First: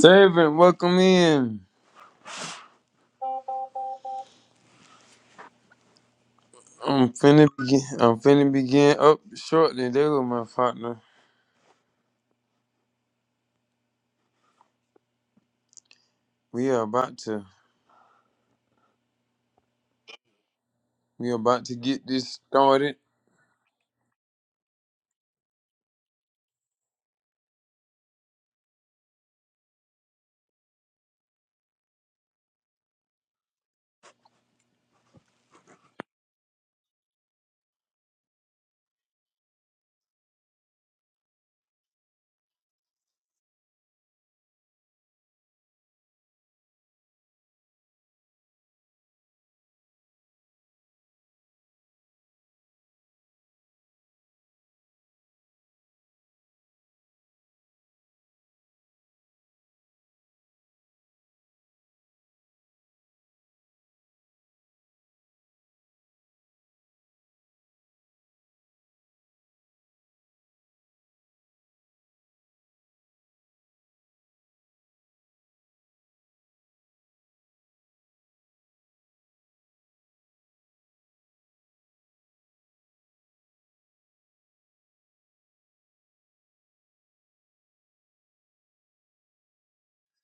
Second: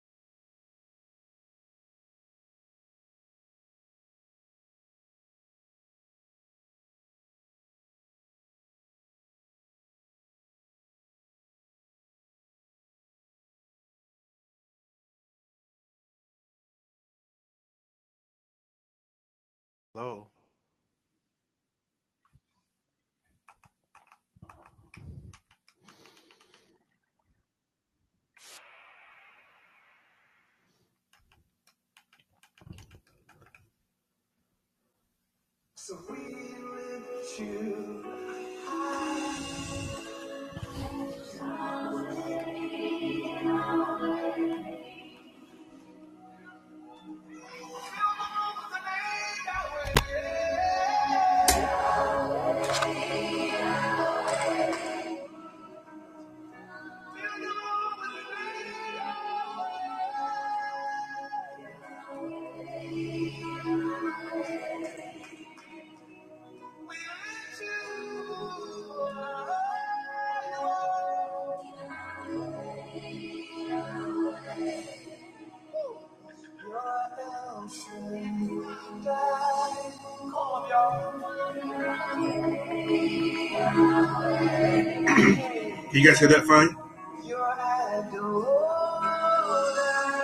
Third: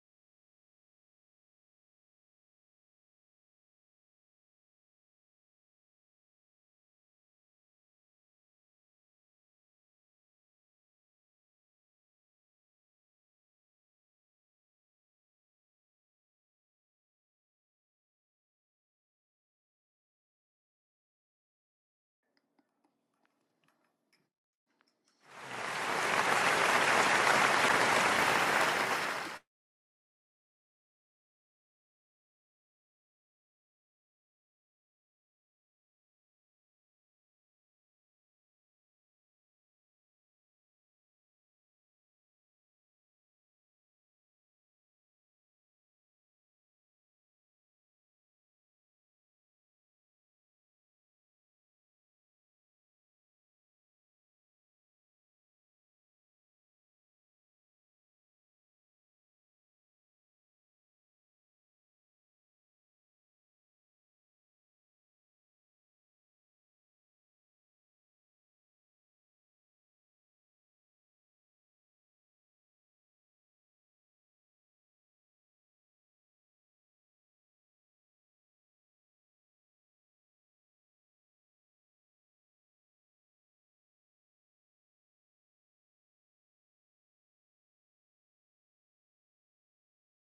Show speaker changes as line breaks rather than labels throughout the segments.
Servant, welcome in. I'm finna begin. I'm finna begin up shortly. There go my partner. We are about to.
Hello.
We are about to get this started.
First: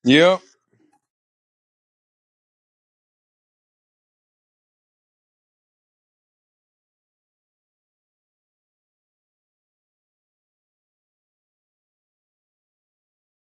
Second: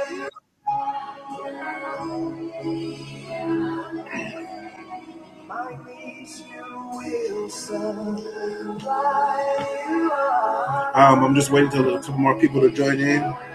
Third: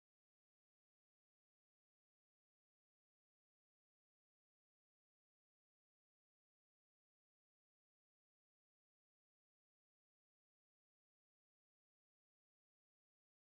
Yep,
Um, I'm just waiting till a couple more people to join in. How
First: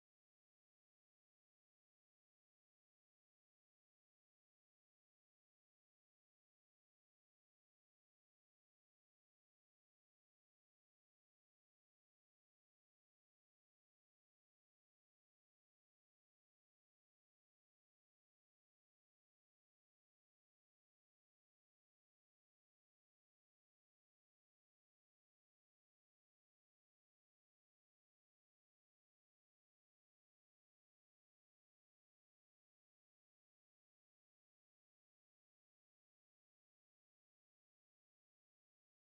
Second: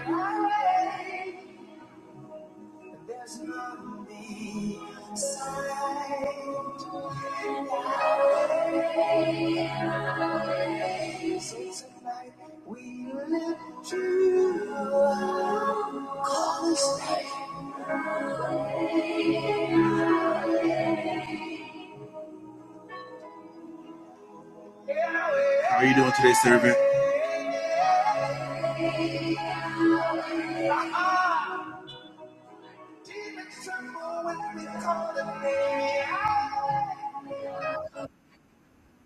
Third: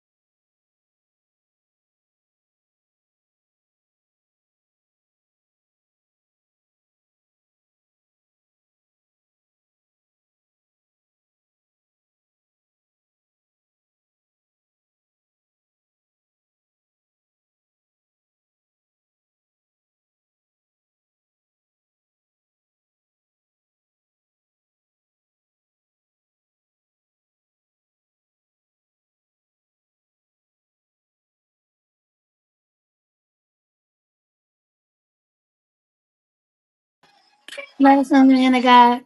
are you doing today, servant?
Let us know, man God.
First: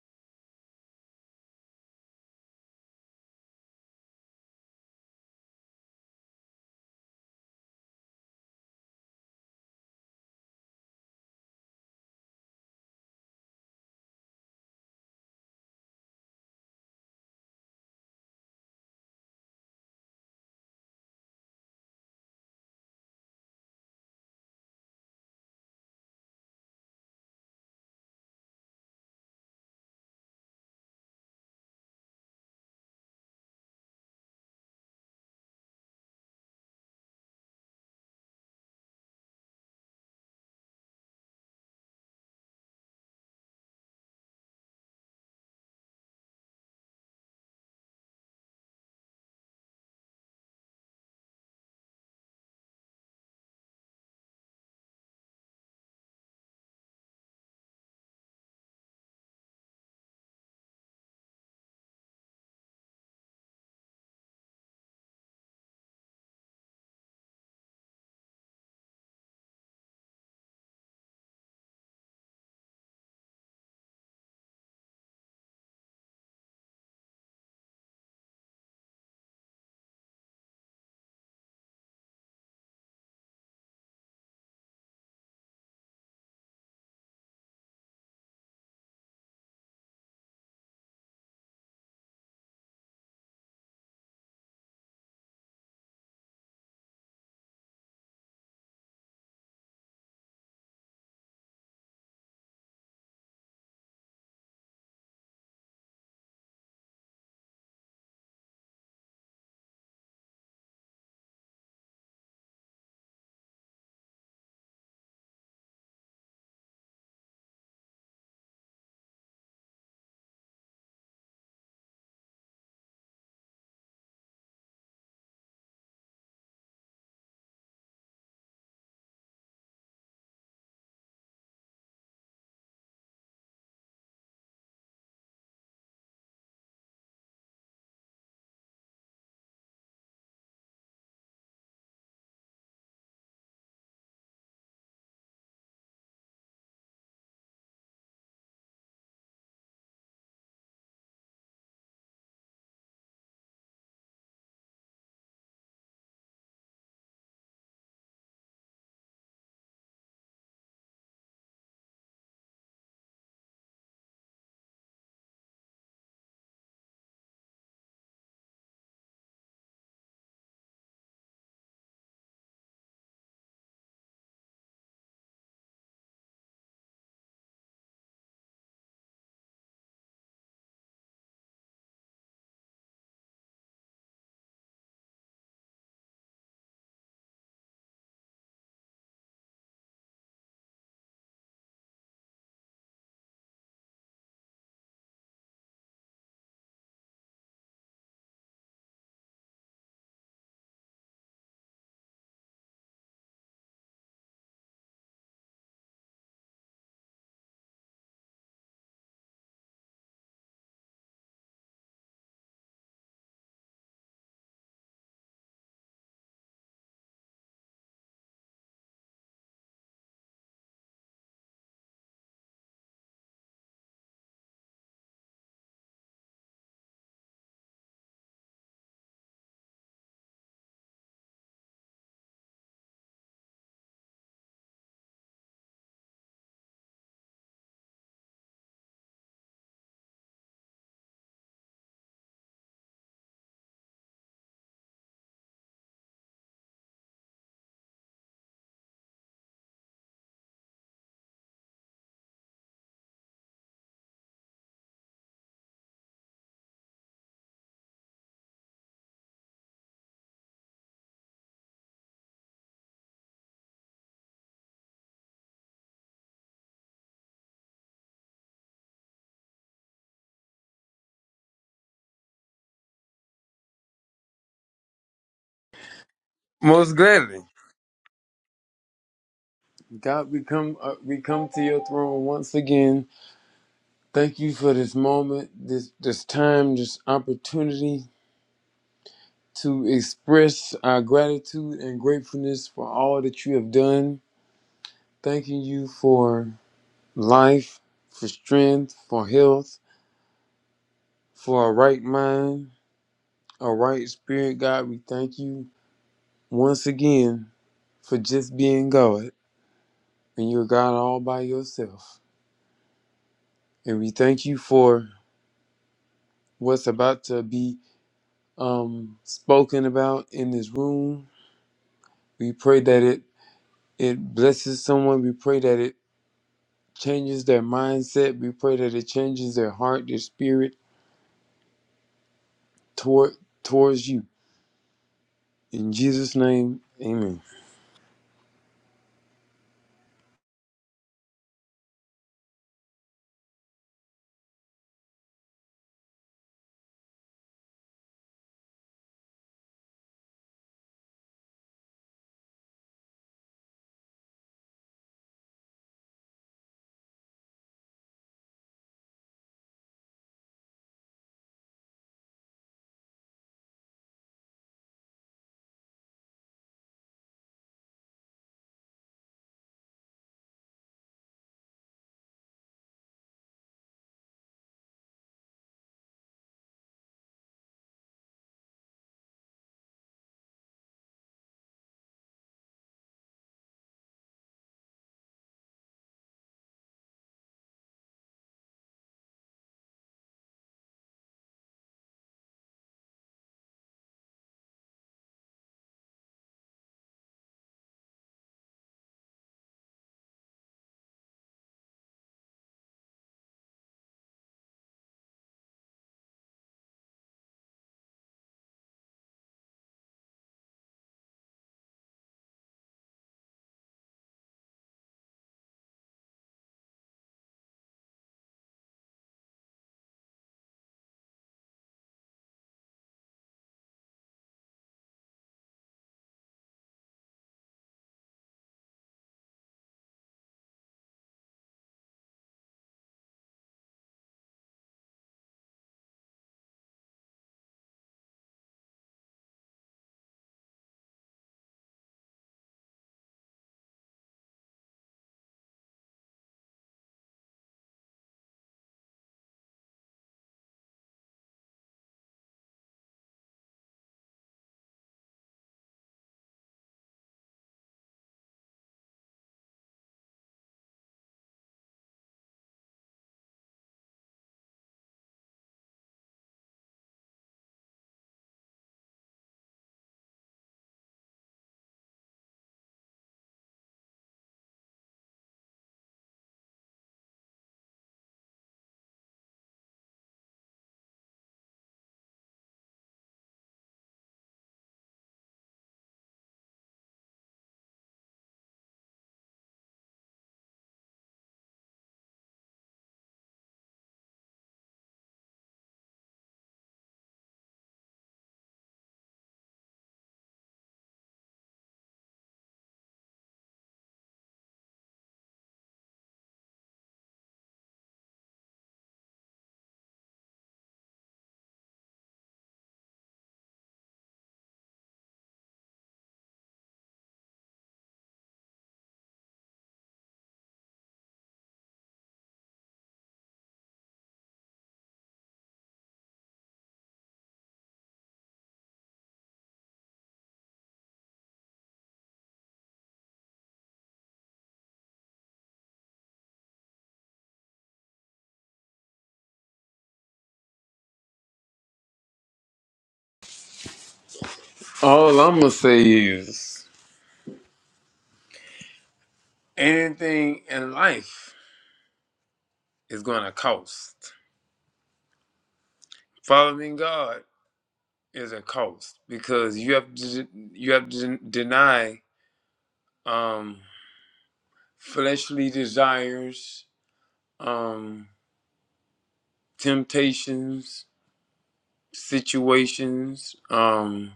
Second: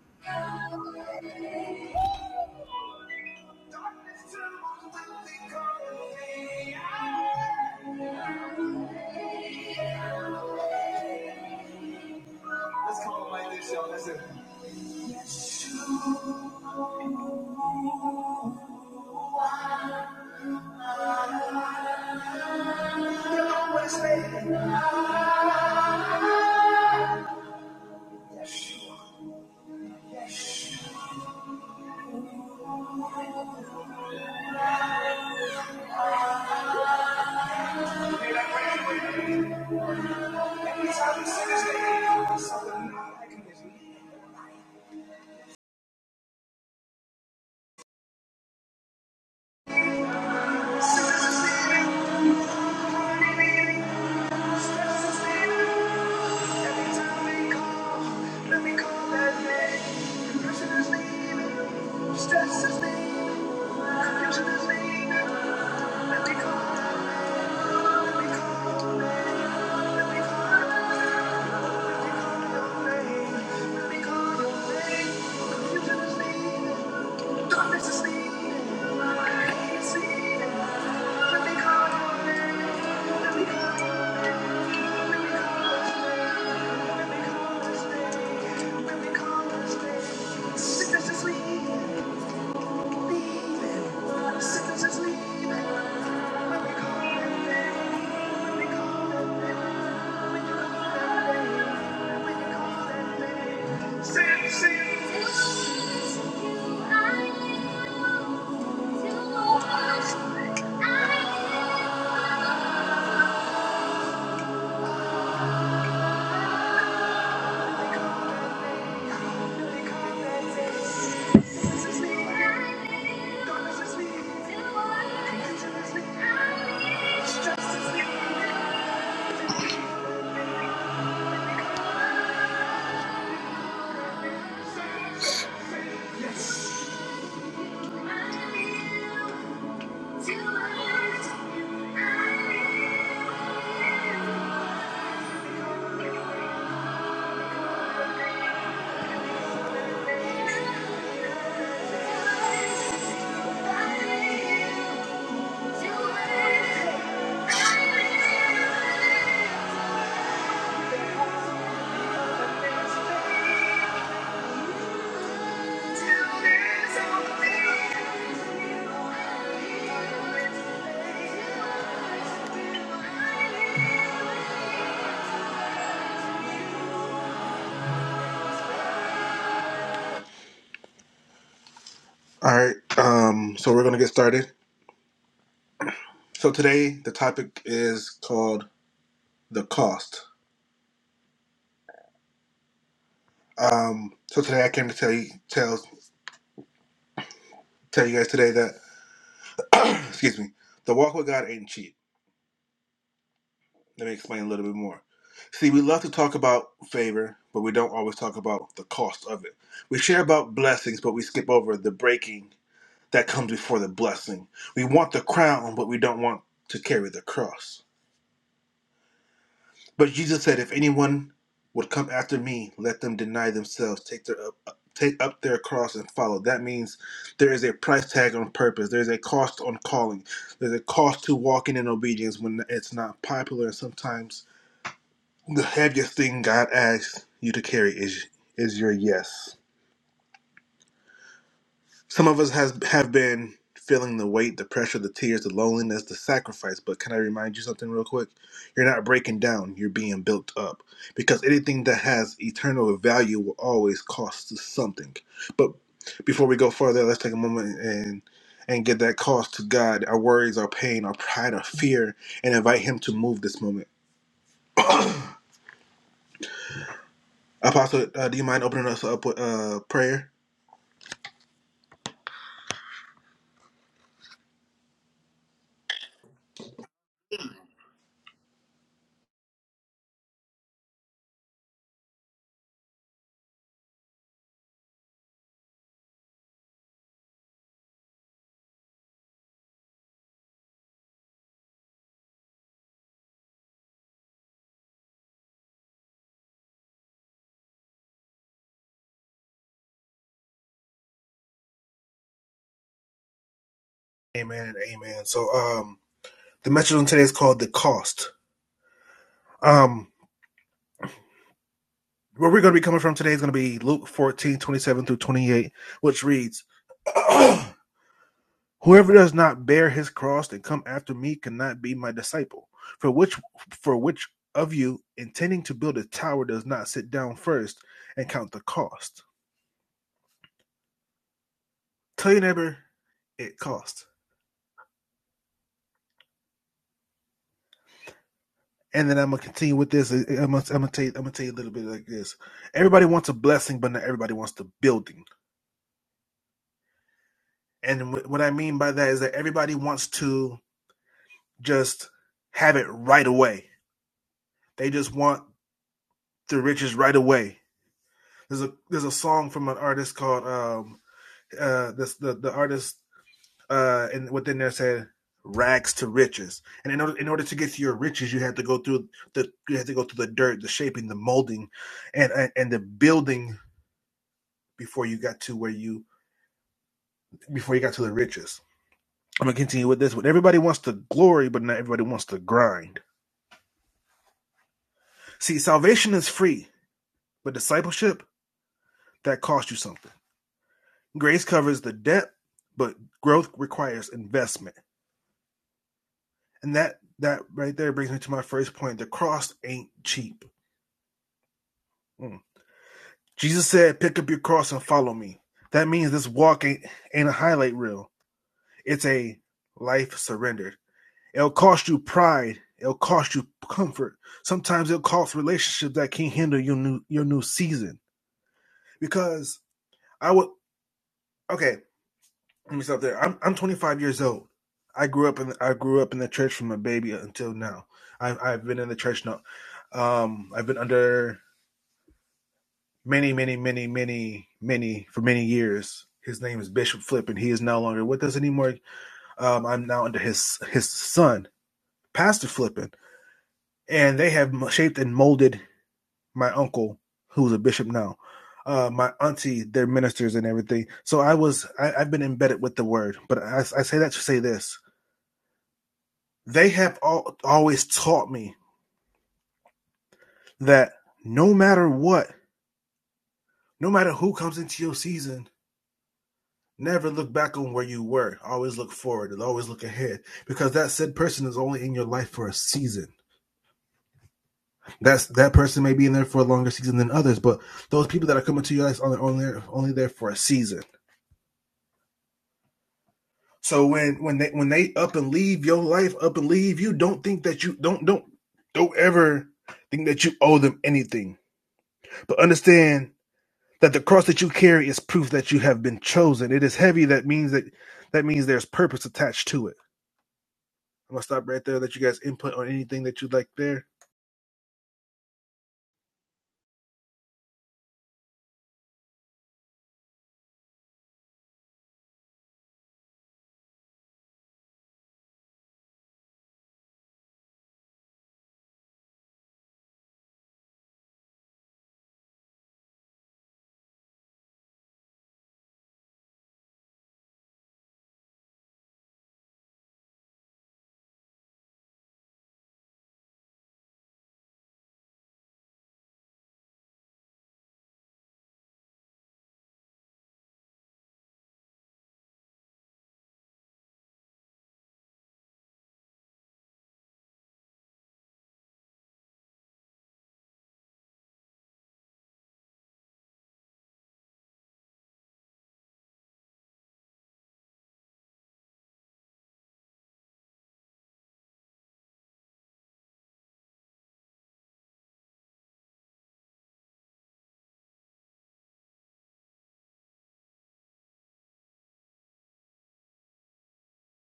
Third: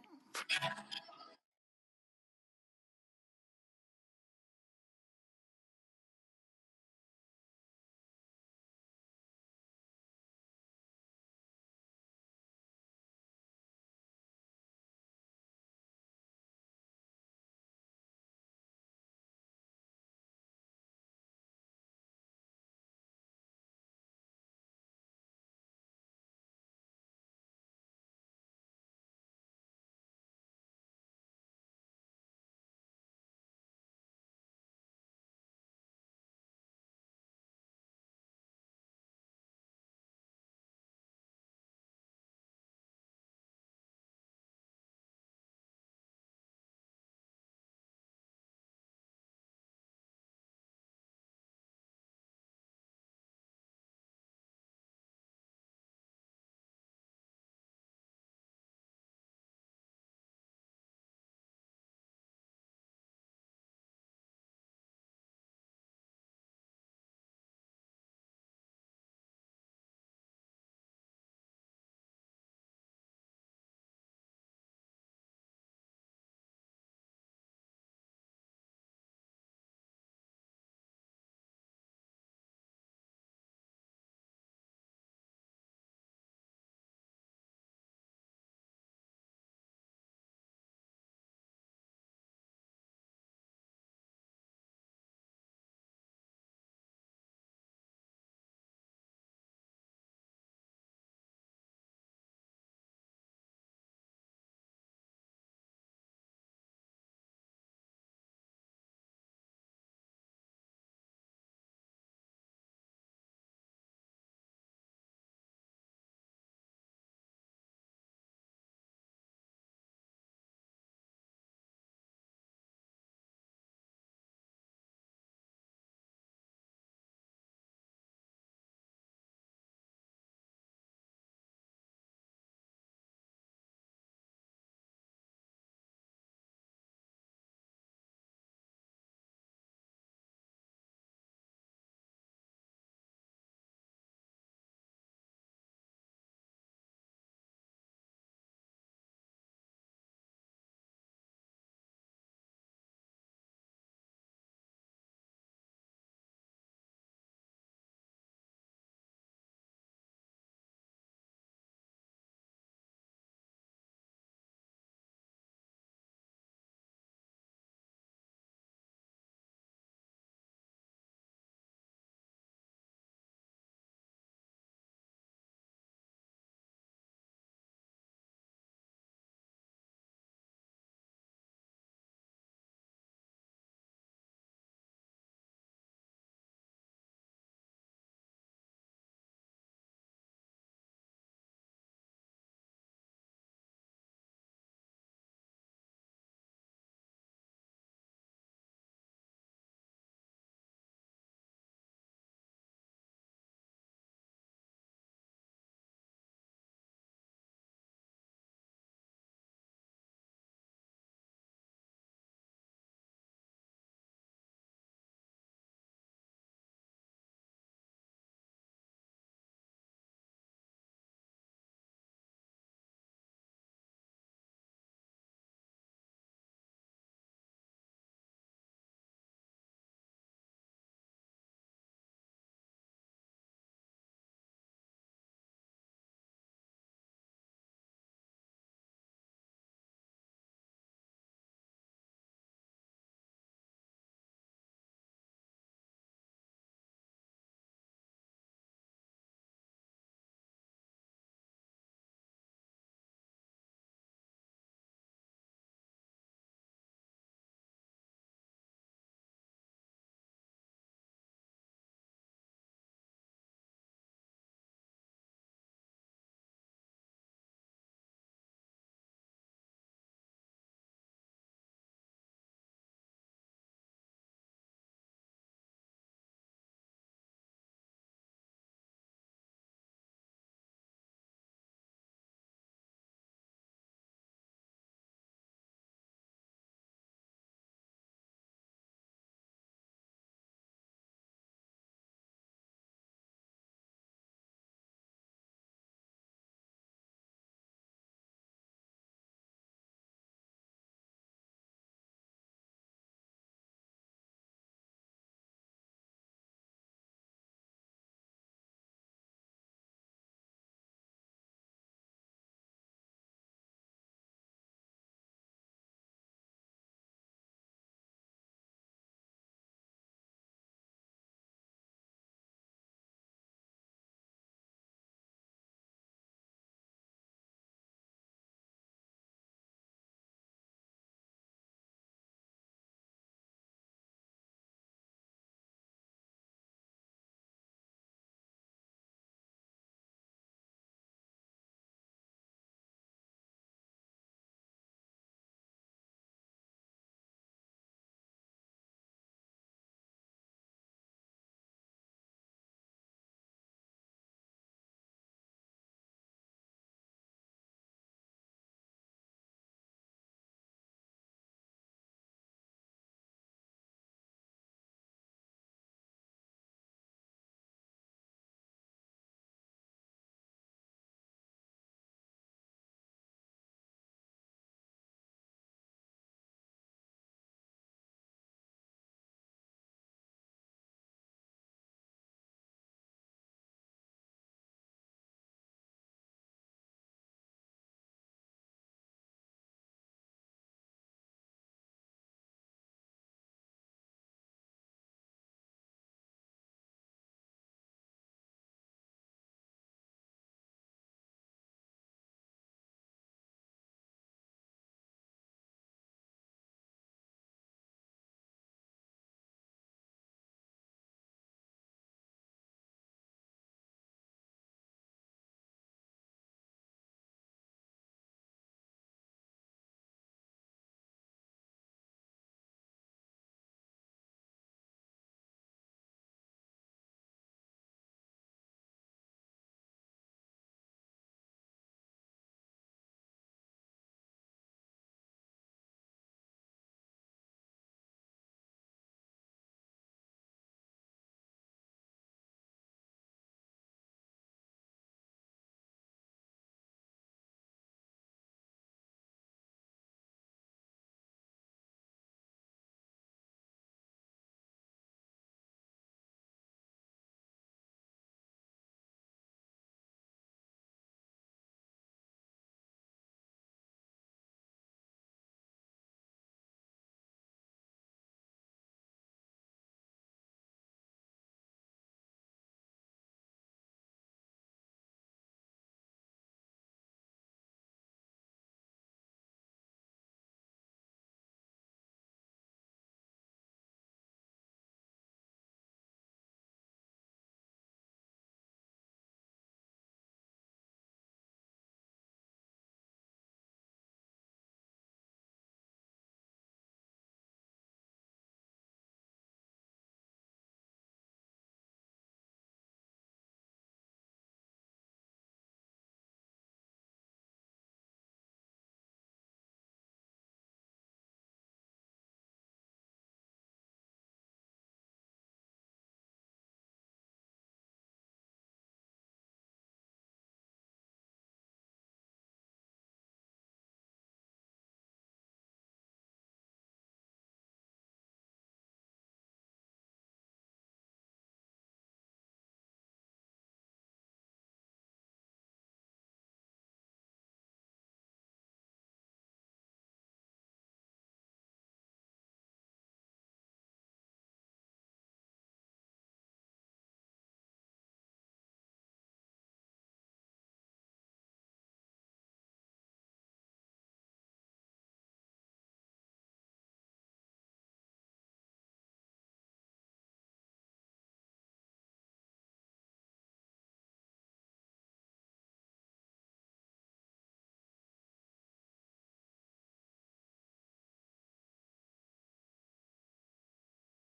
Darkness is leading, light is leading. Let me call your name, let me call your name, let me call his name, let me call his name, Sickness is leaving, Sickness is leaving. Let me call your name, let me call your name, when you call your name, when you call your name. Say it, say it. Thank you. Thank you.
most gladly. God, we come. Uh, we come to your throne once again. Thank you for this moment, this this time, this opportunity to express our gratitude and gratefulness for all that you have done. Thanking you for life, for strength, for health, for a right mind All right, Spirit God, we thank you once again for just being God and you're God all by yourself. And we thank you for what's about to be um, spoken about in this room. We pray that it it blesses someone. We pray that it changes their mindset. We pray that it changes their heart, their spirit toward towards you. In Jesus' name, Amen. All I'm gonna say is anything in life. is going to cost. Following God is a cost because you have to you have to deny um, fleshly desires, um, temptations, situations. Um,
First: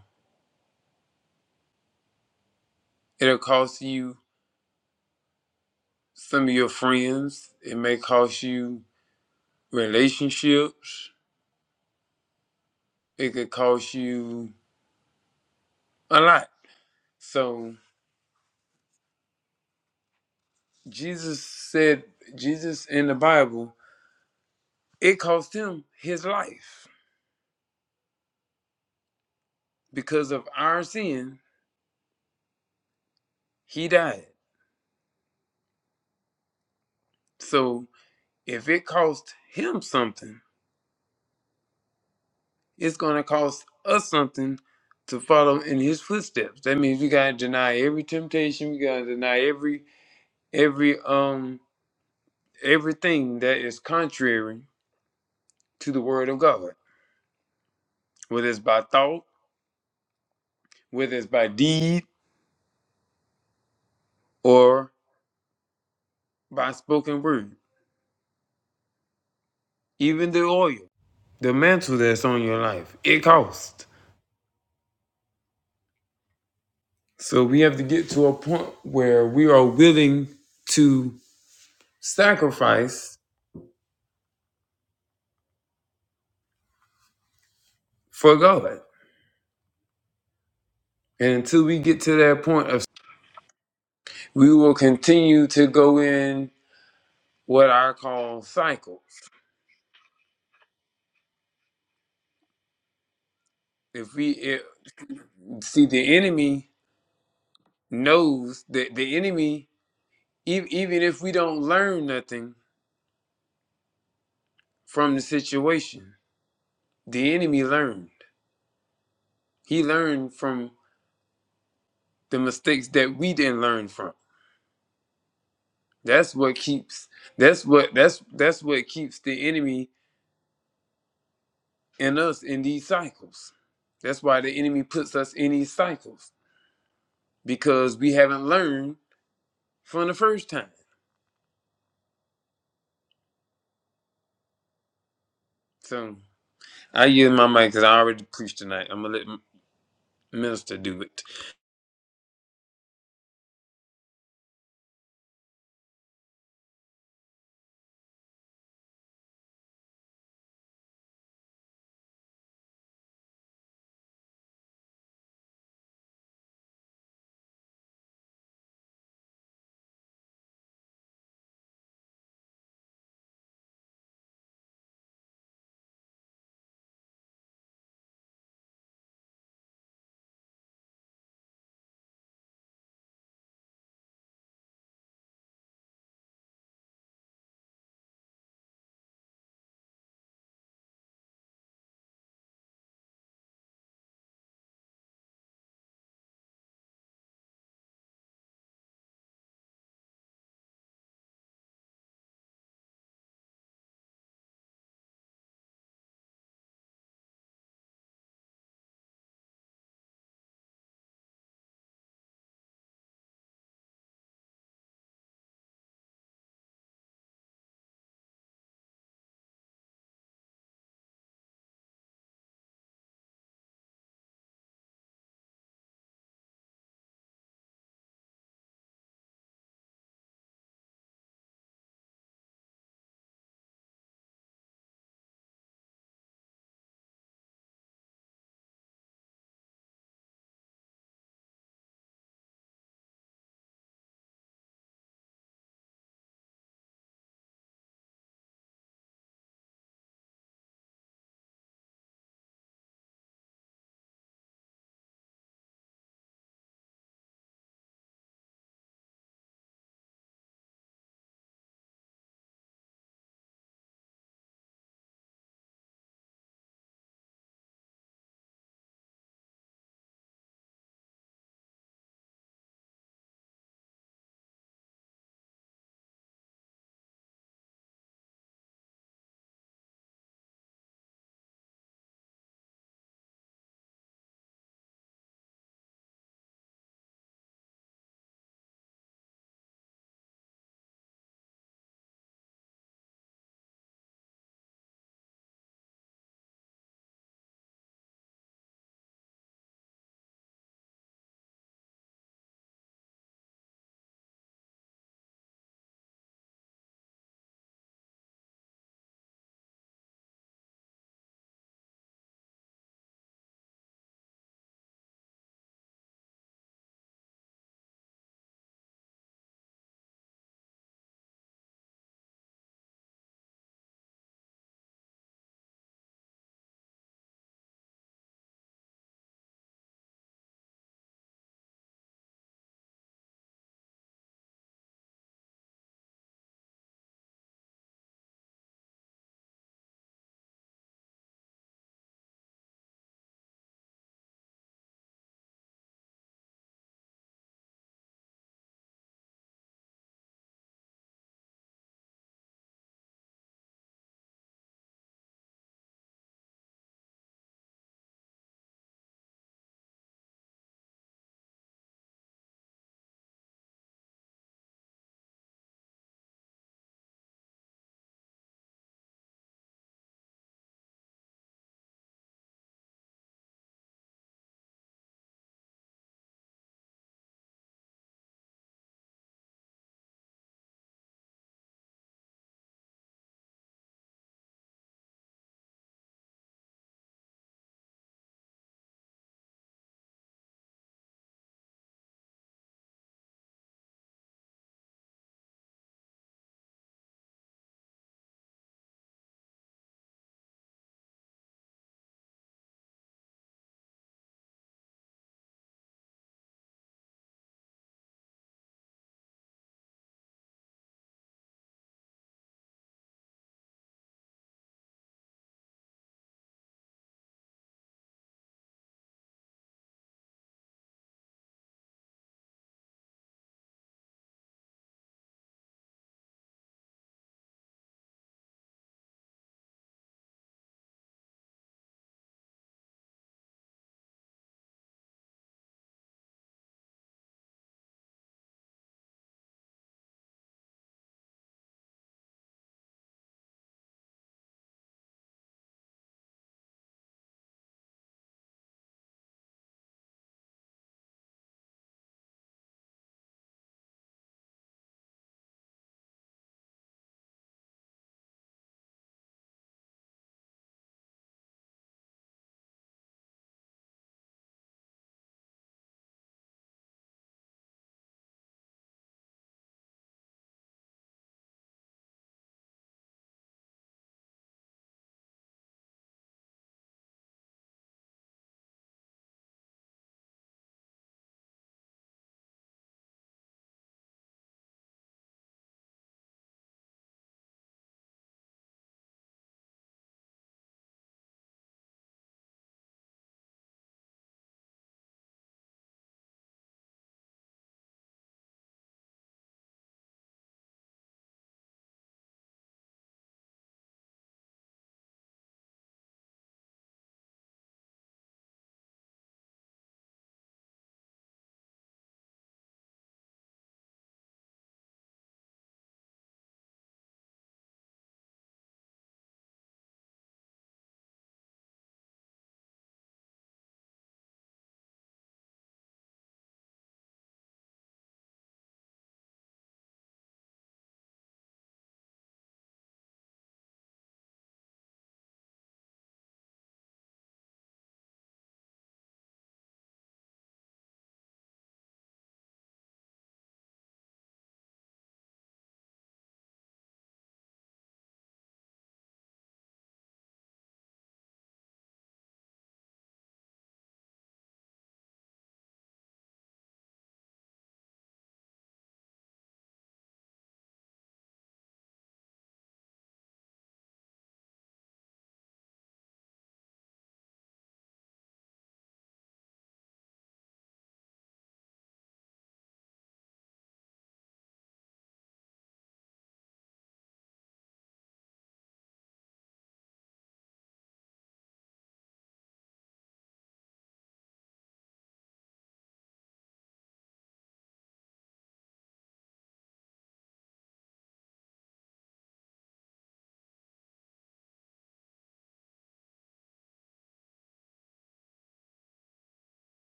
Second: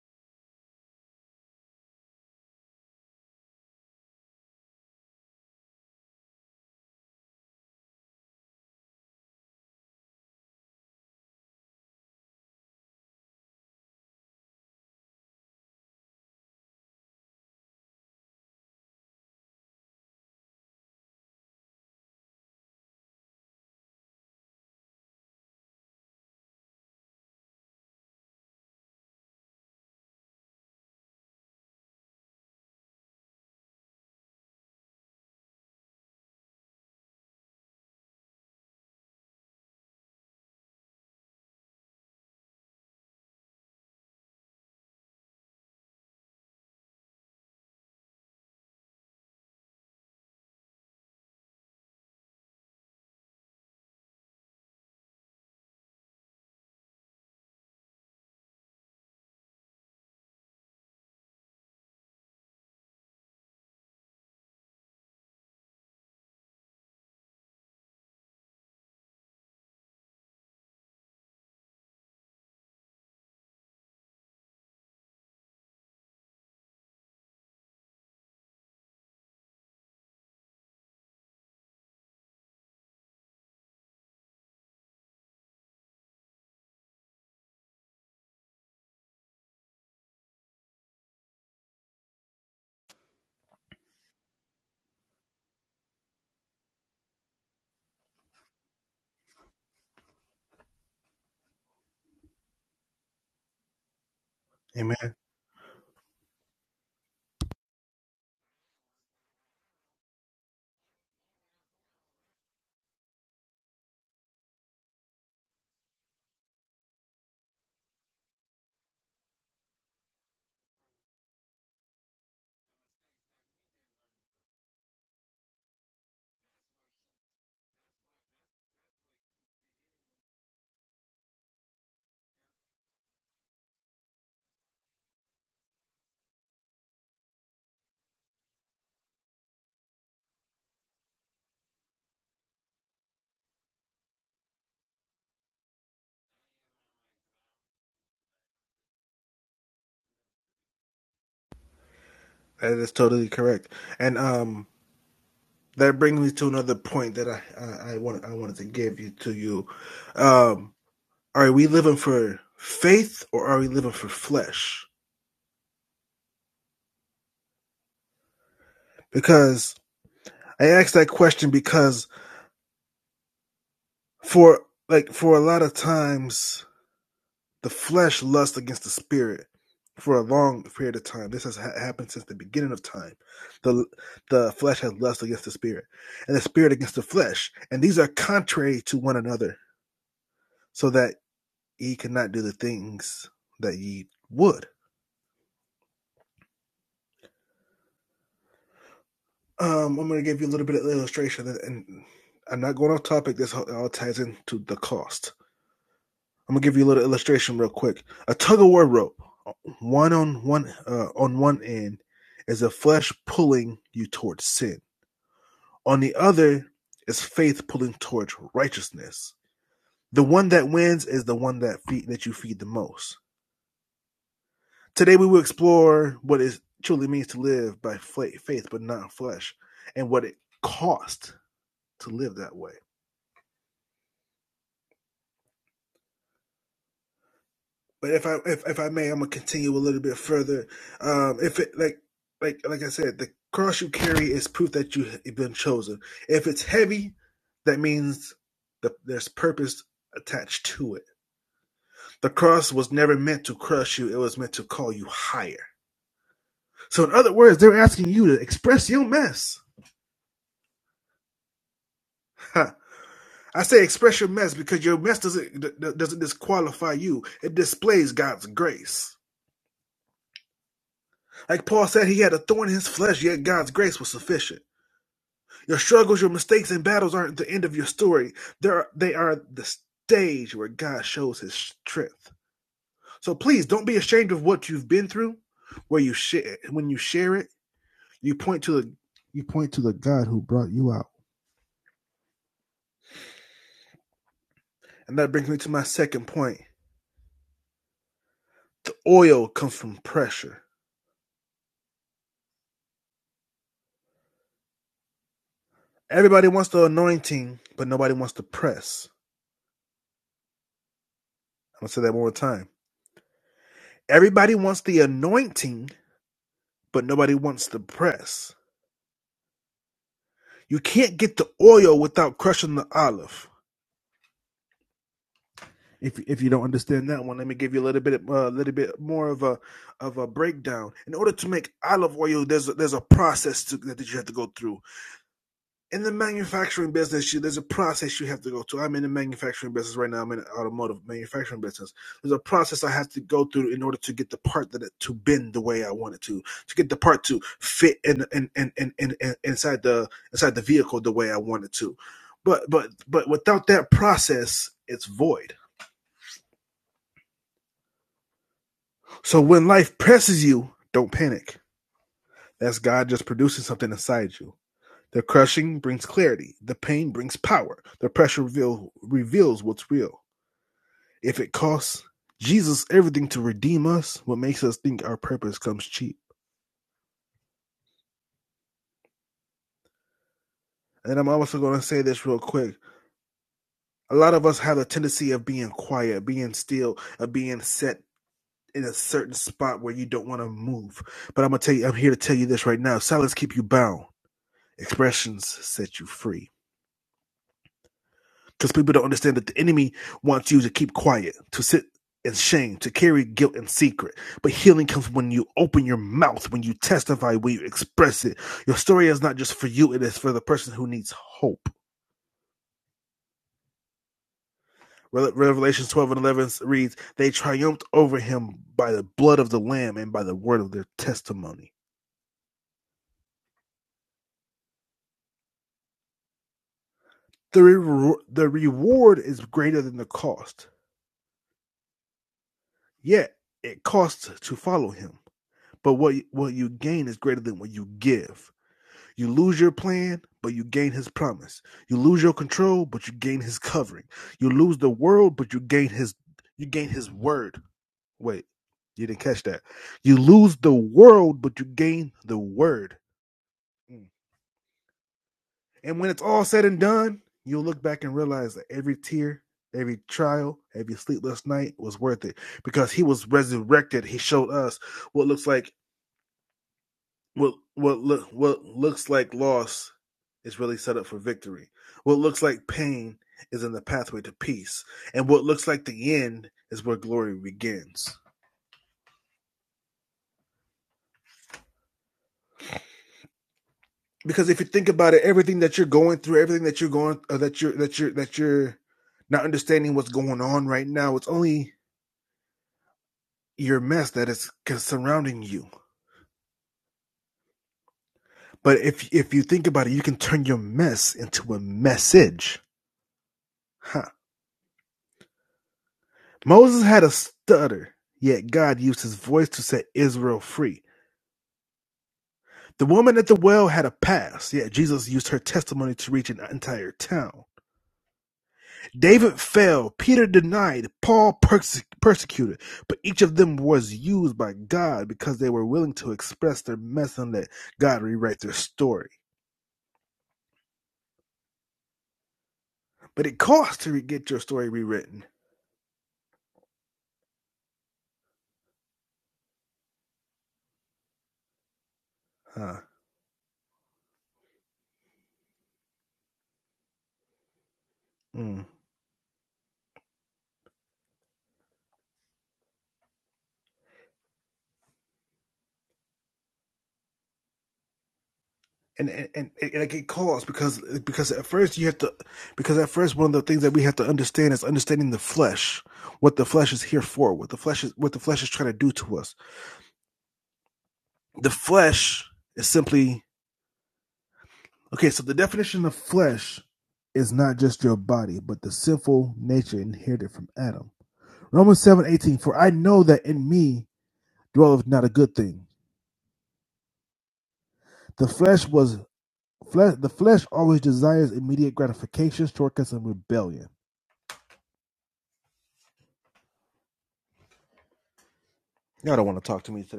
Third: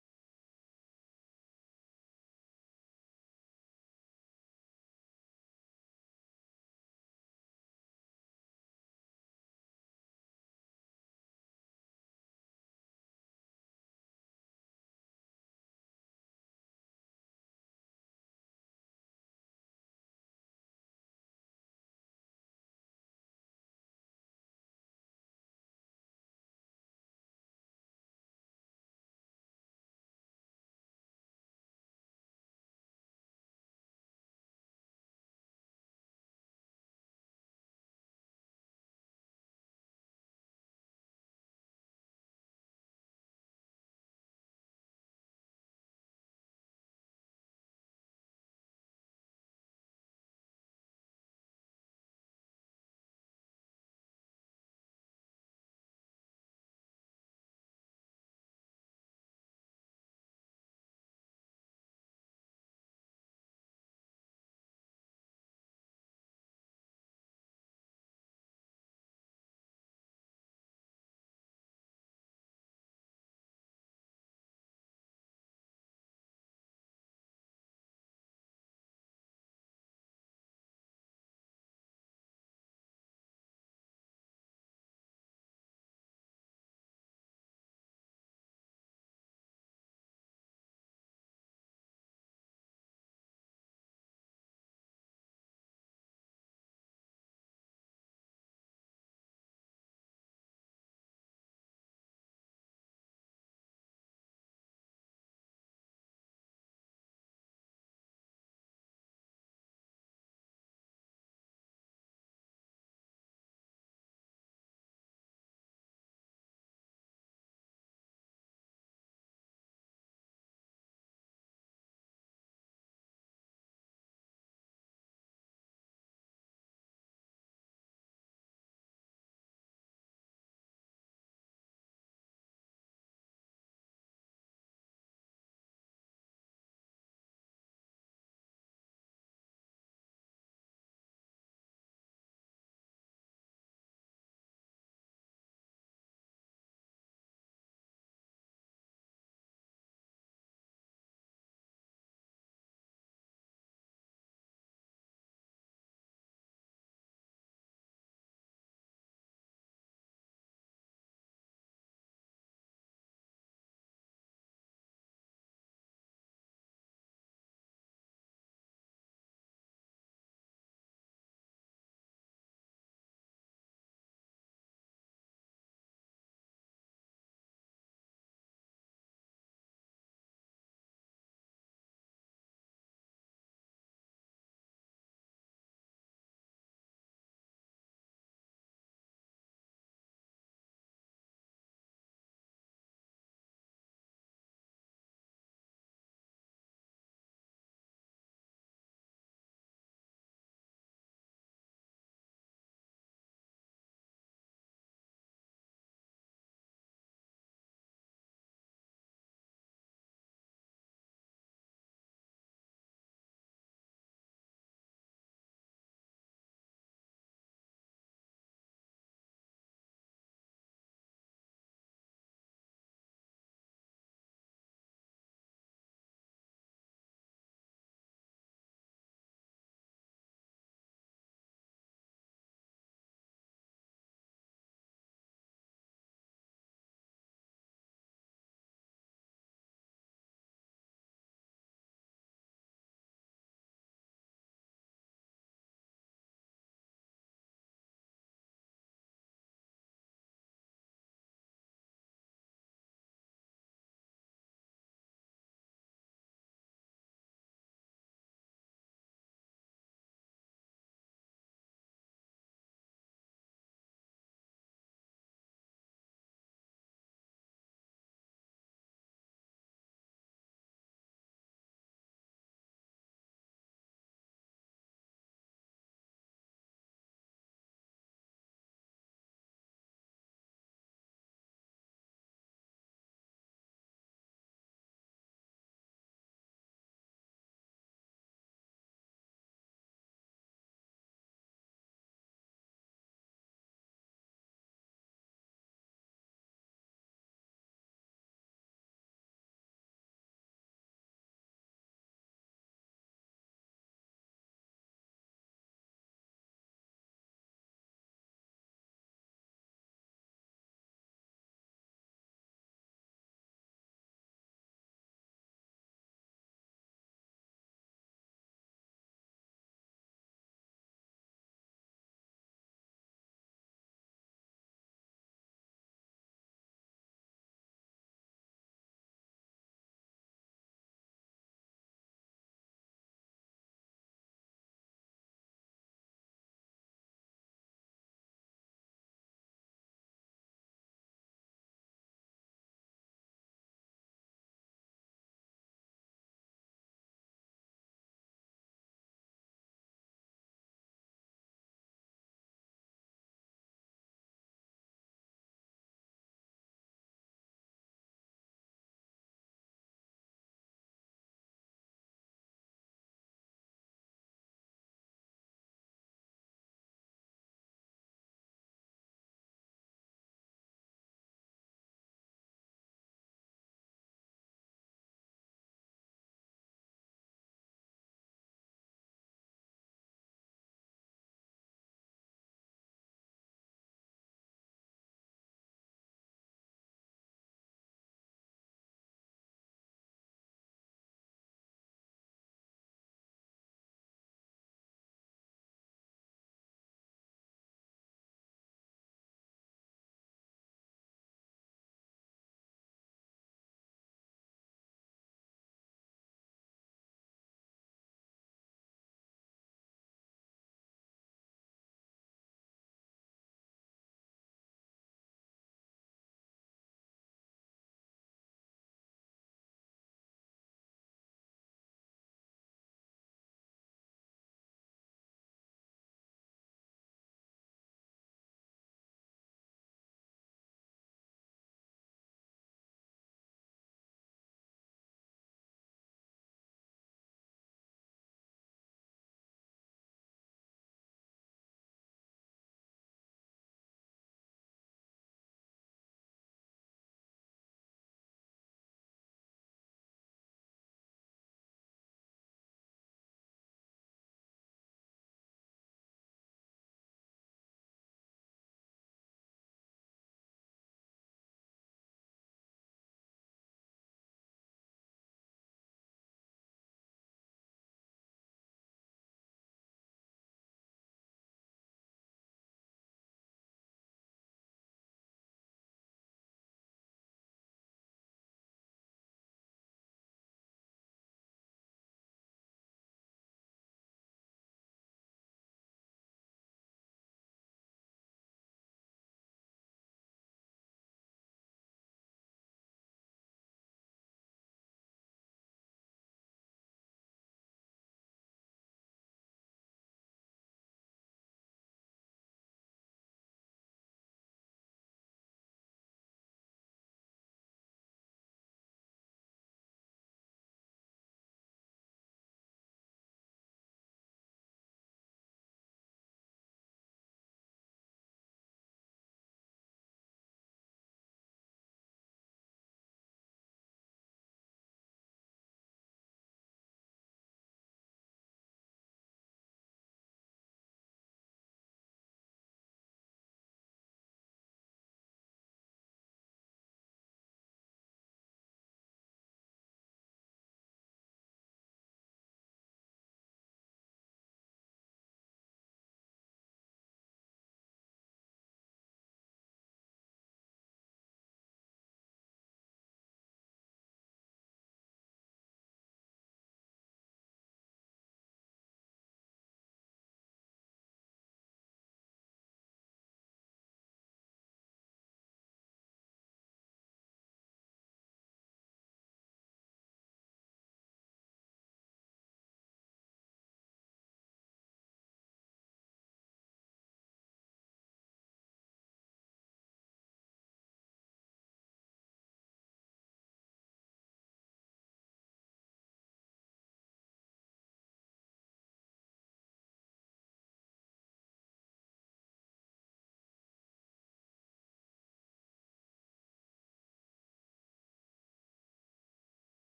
it'll cost you some of your friends. It may cost you relationships. It could cost you a lot. So Jesus said, Jesus in the Bible, it cost him his life because of our sin, he died. So if it cost him something, it's going to cost us something to follow in his footsteps. That means we got to deny every temptation, we got to deny every every um everything that is contrary to the word of God, whether it's by thought, whether it's by deed or by spoken word, even the oil, the mantle that's on your life, it costs. So we have to get to a point where we are willing to sacrifice for God. And until we get to that point of we will continue to go in what I call cycles. If we if, see the enemy knows that the enemy e- even if we don't learn nothing from the situation, the enemy learned. He learned from the mistakes that we didn't learn from. That's what keeps that's what that's that's what keeps the enemy in us in these cycles. That's why the enemy puts us in these cycles because we haven't learned from the first time. So I use my mic because I already preached tonight. I'm gonna let M- minister do it.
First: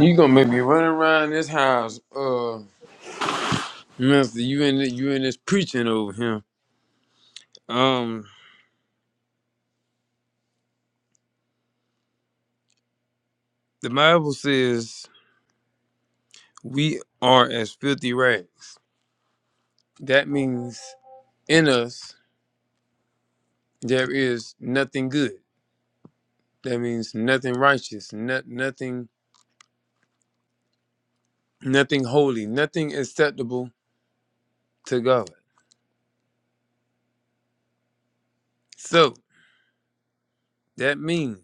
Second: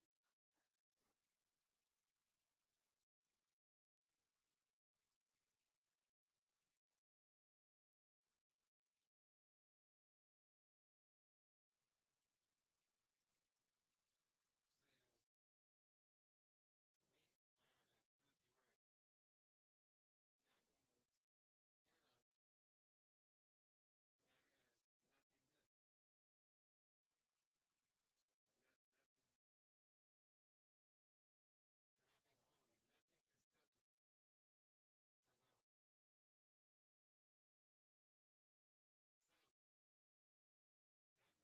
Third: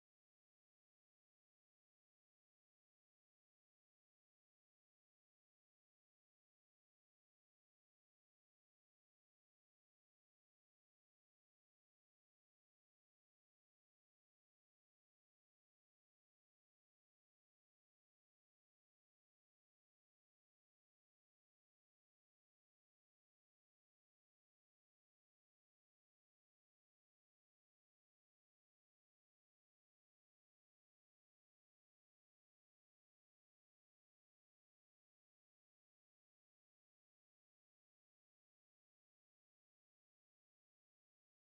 You gonna make me run around this house, uh, minister? You in the, you in this preaching over here? Um, the Bible says we are as filthy rags. That means in us There is nothing good. That means nothing righteous, not, nothing, nothing holy, nothing acceptable to God. So that means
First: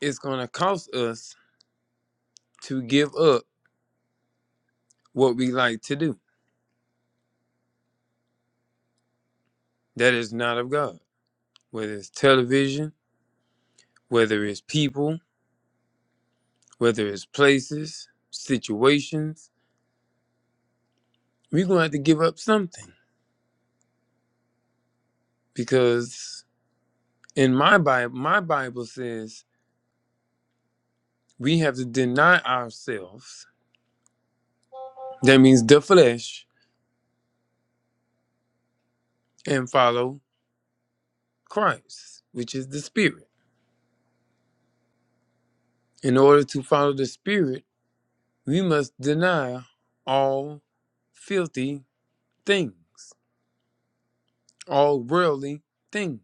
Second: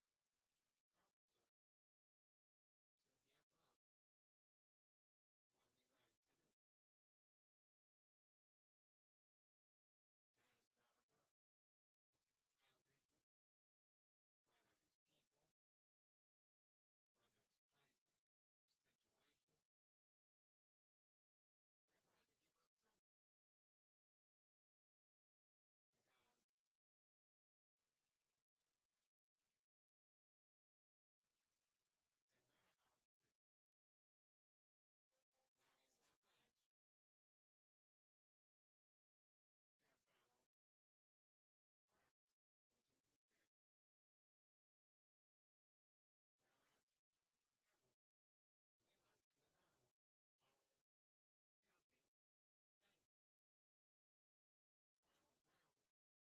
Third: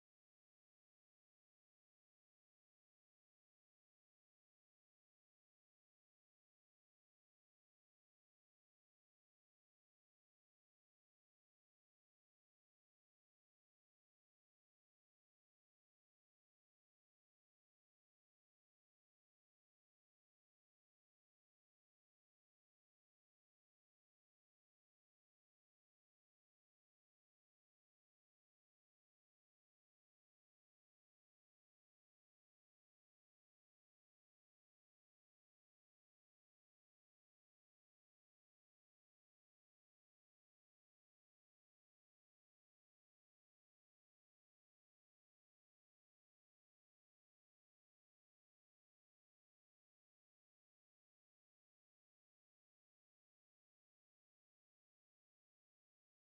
it's going to cost us to give up what we like to do that is not of God, whether it's television, whether it's people, whether it's places, situations. We're going to have to give up something because in my Bible, my Bible says we have to deny ourselves That means the flesh and follow Christ, which is the spirit. In order to follow the spirit, we must deny all filthy things, all worldly things.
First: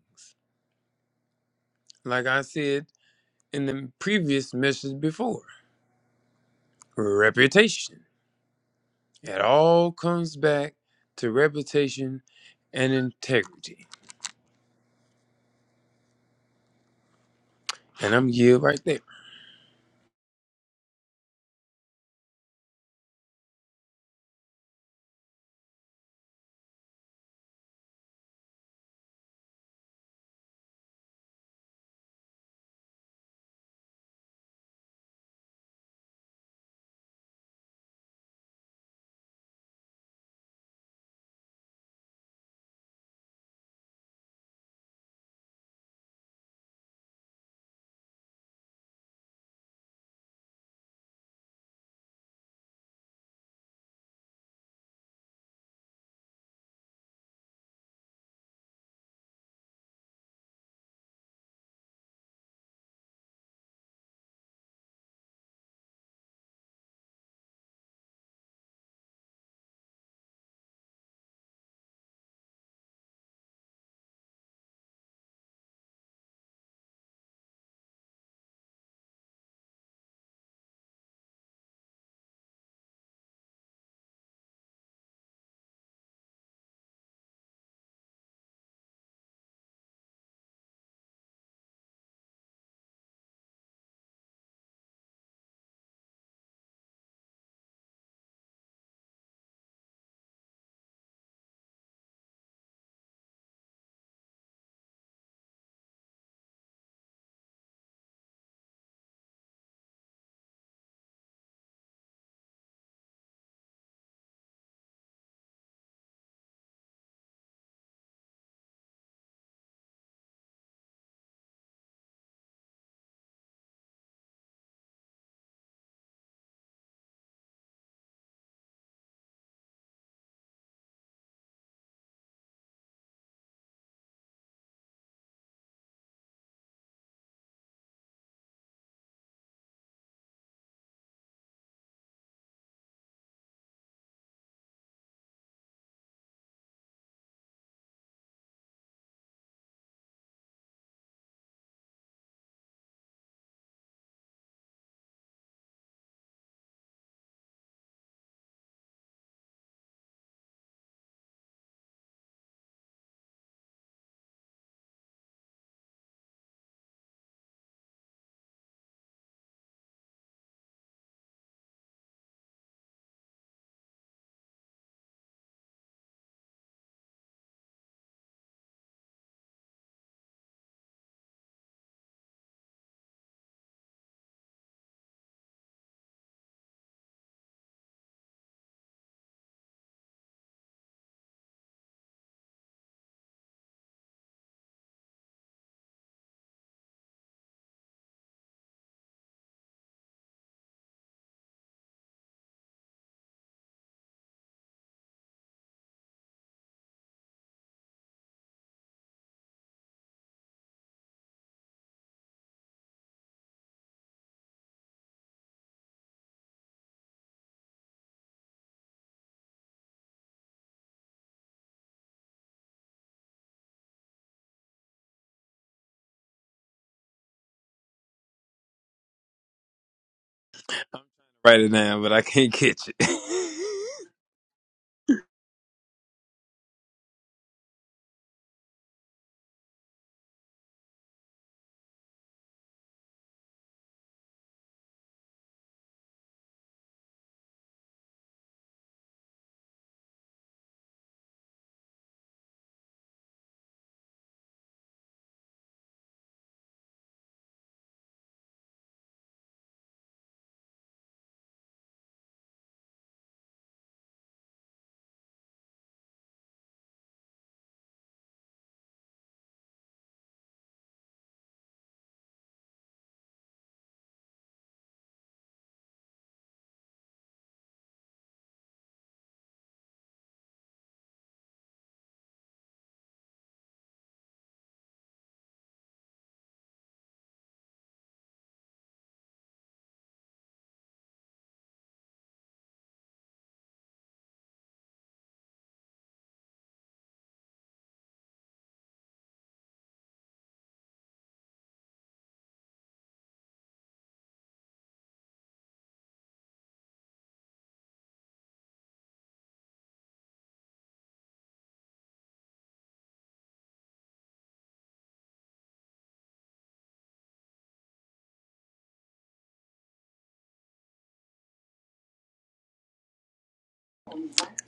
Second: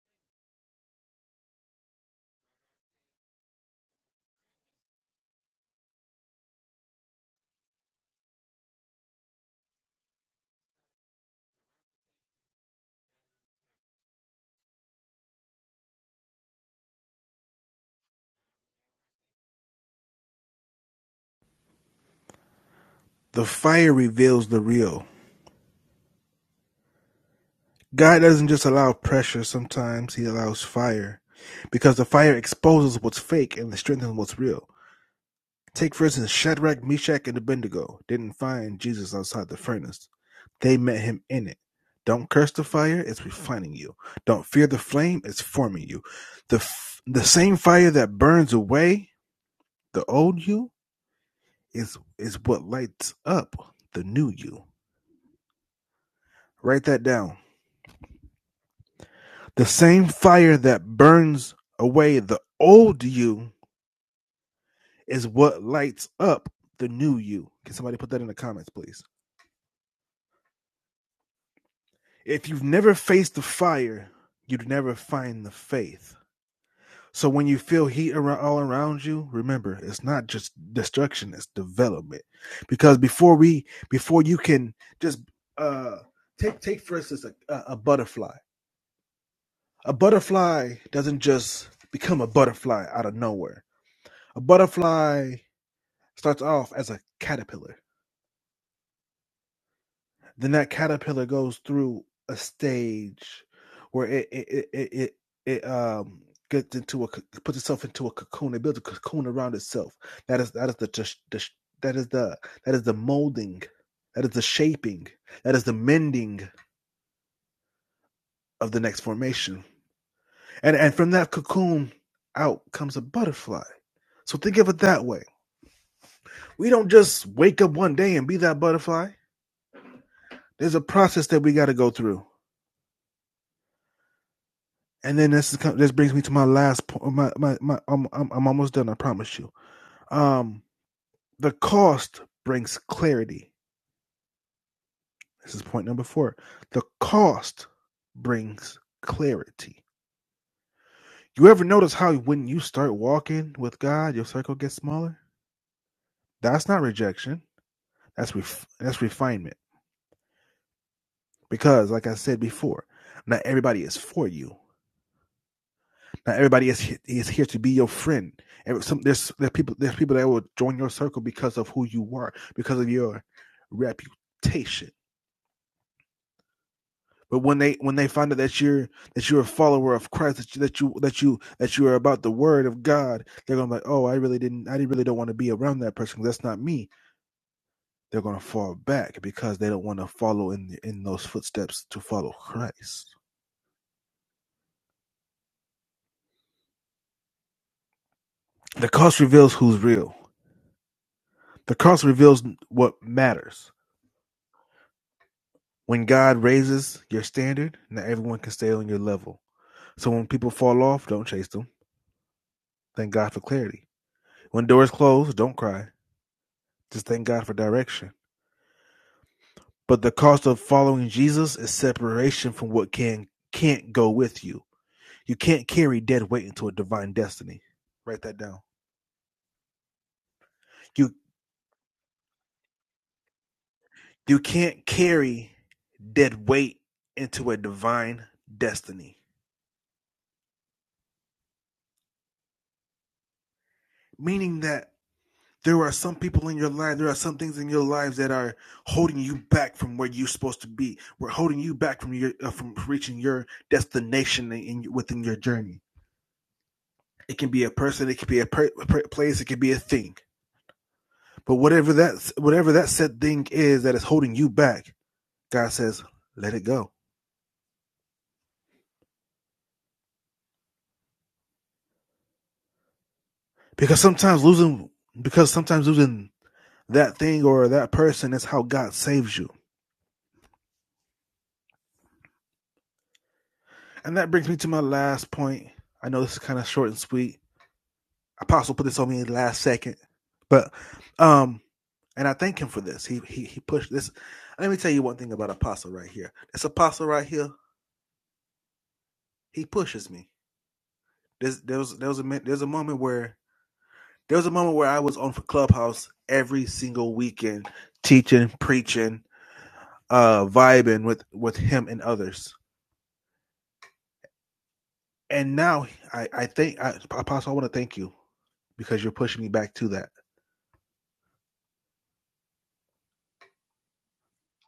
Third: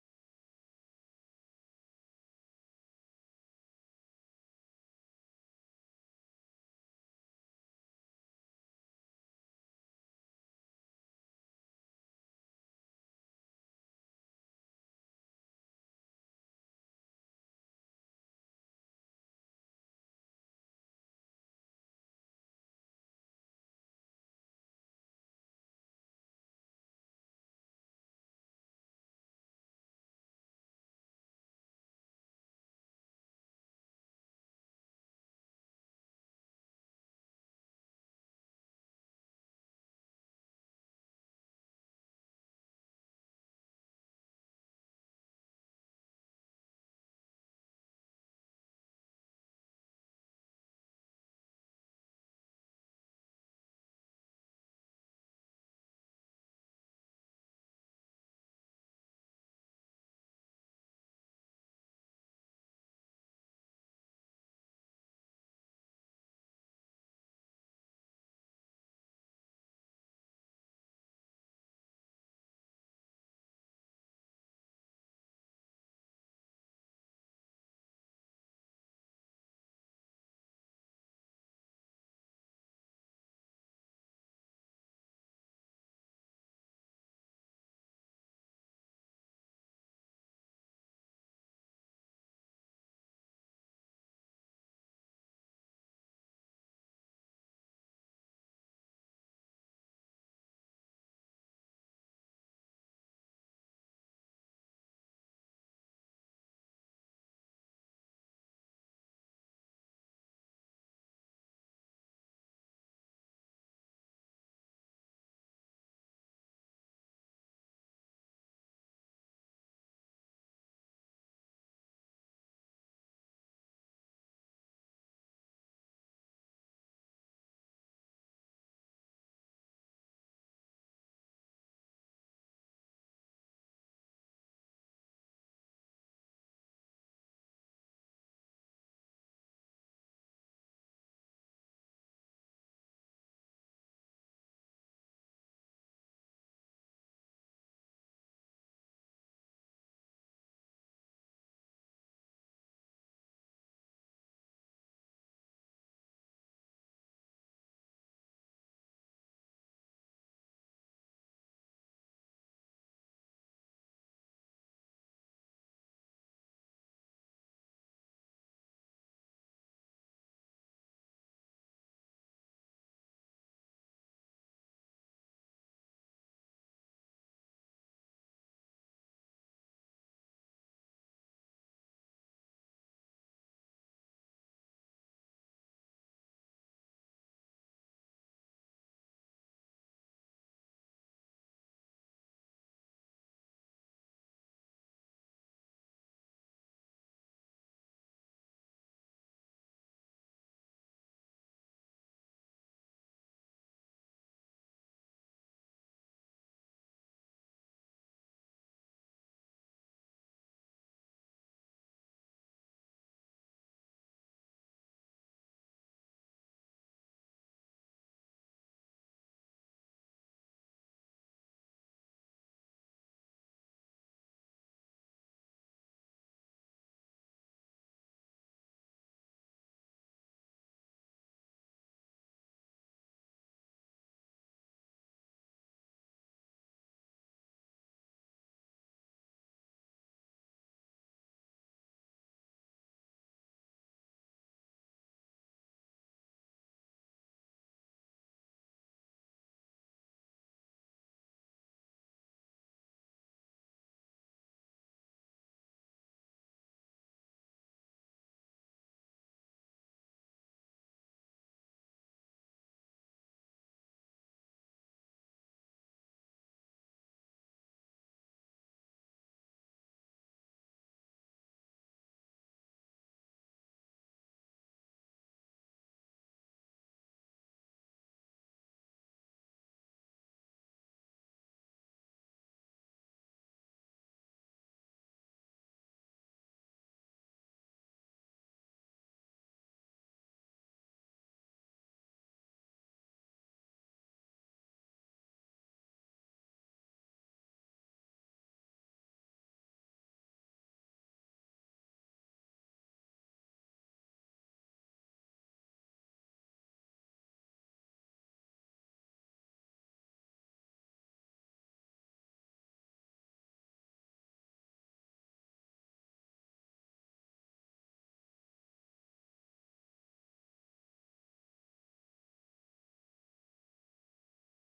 Like I said in the previous message before, reputation. It all comes back to reputation and integrity. And I'm here right there. I'm trying to write it down, but I can't catch it.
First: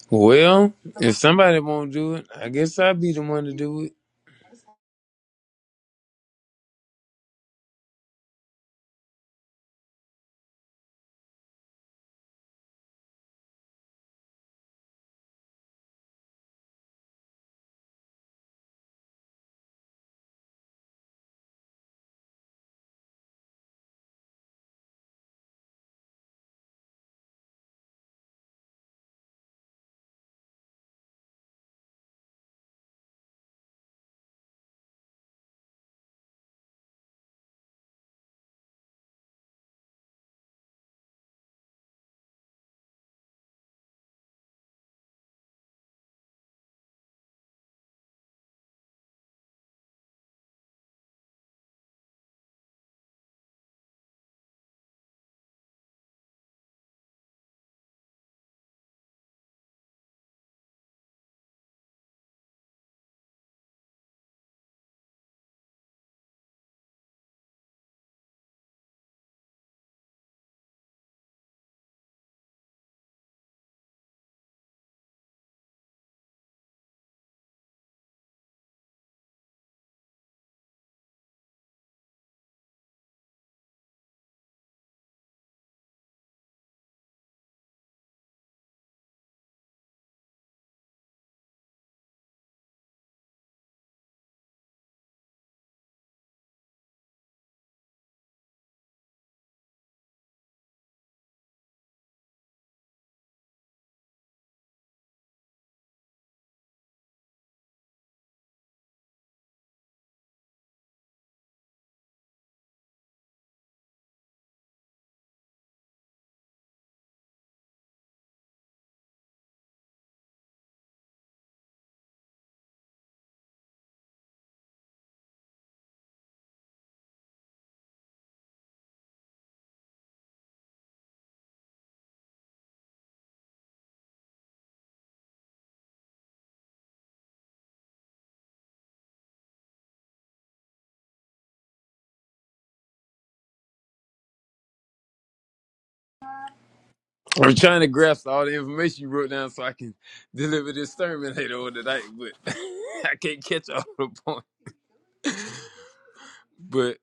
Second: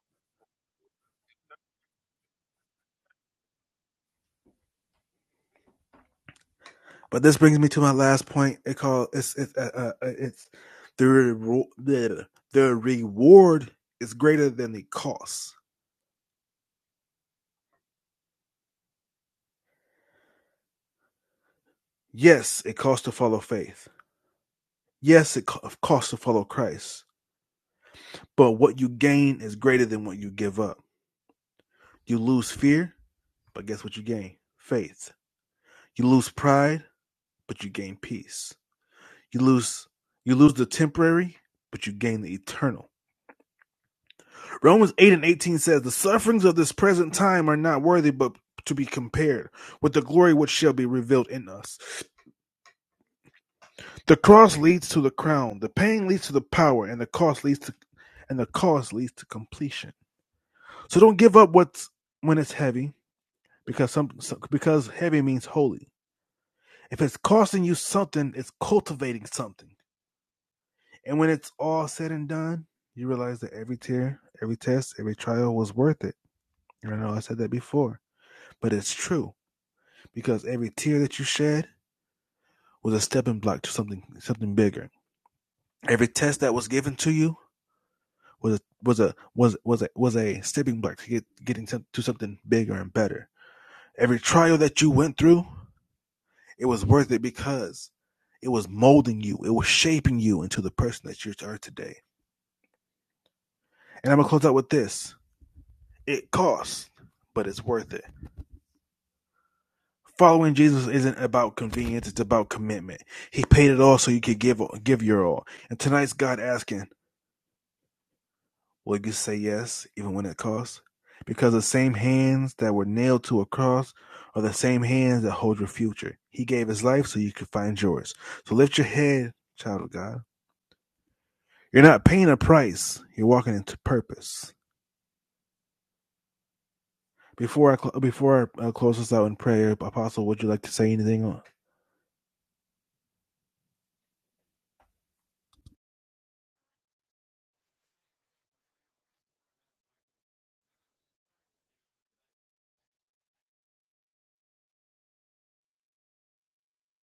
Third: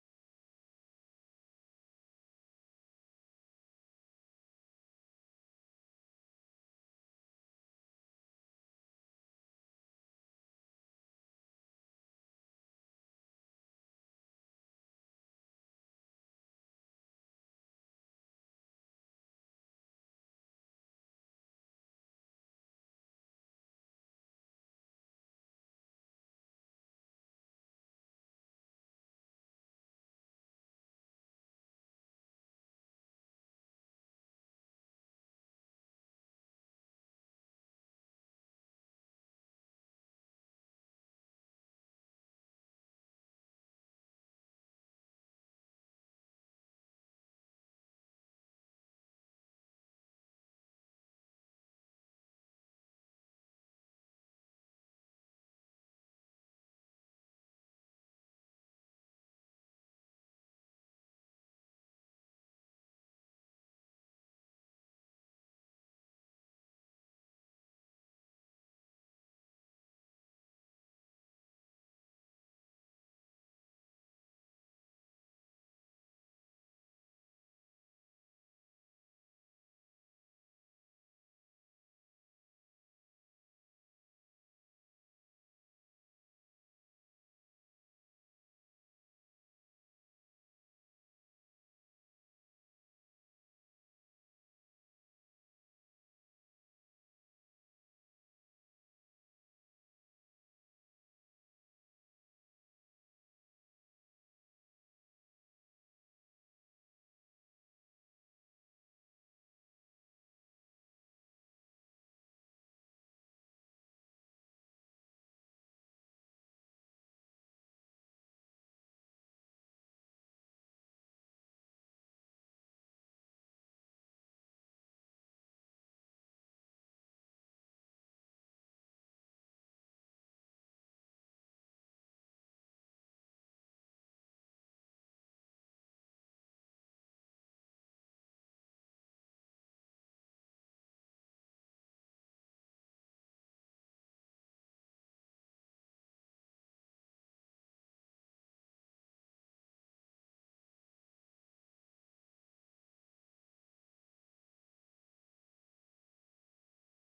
Well, if somebody won't do it, I guess I'll be the one to do it. I'm trying to grasp all the information you wrote down so I can deliver this sermon later on tonight, but I can't catch all the points. But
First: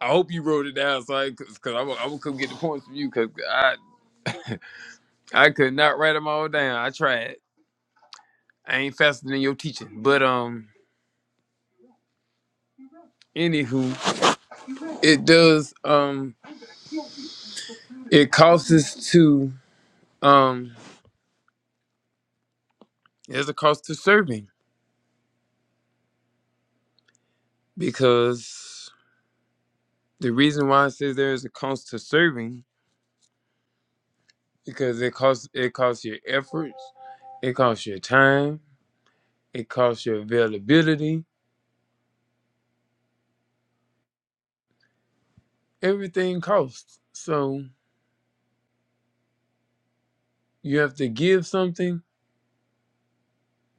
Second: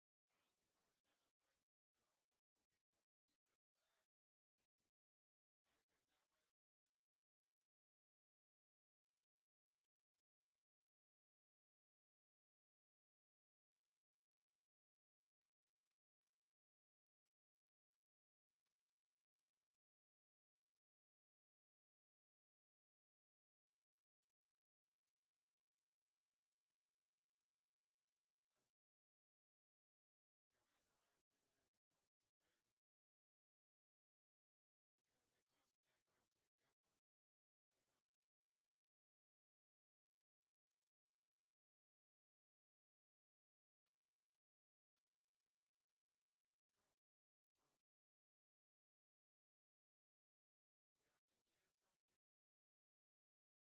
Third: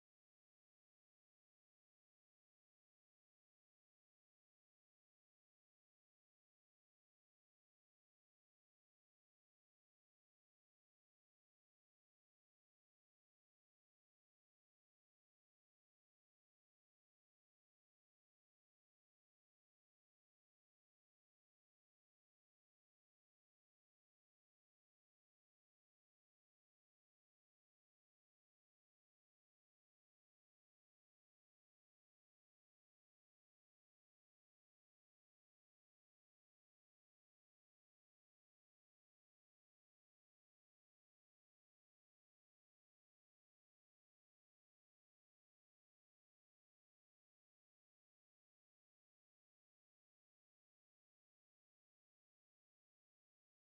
I hope you wrote it down so I, cause, cause I'm, I'm gonna come get the points from you, cause I I could not write them all down. I tried. I ain't faster than your teaching, but um, anywho, it does um, it costs us to um, there's a cost to serving because. The reason why it says there is a cost to serving because it costs it costs your efforts, it costs your time, it costs your availability. Everything costs. So you have to give something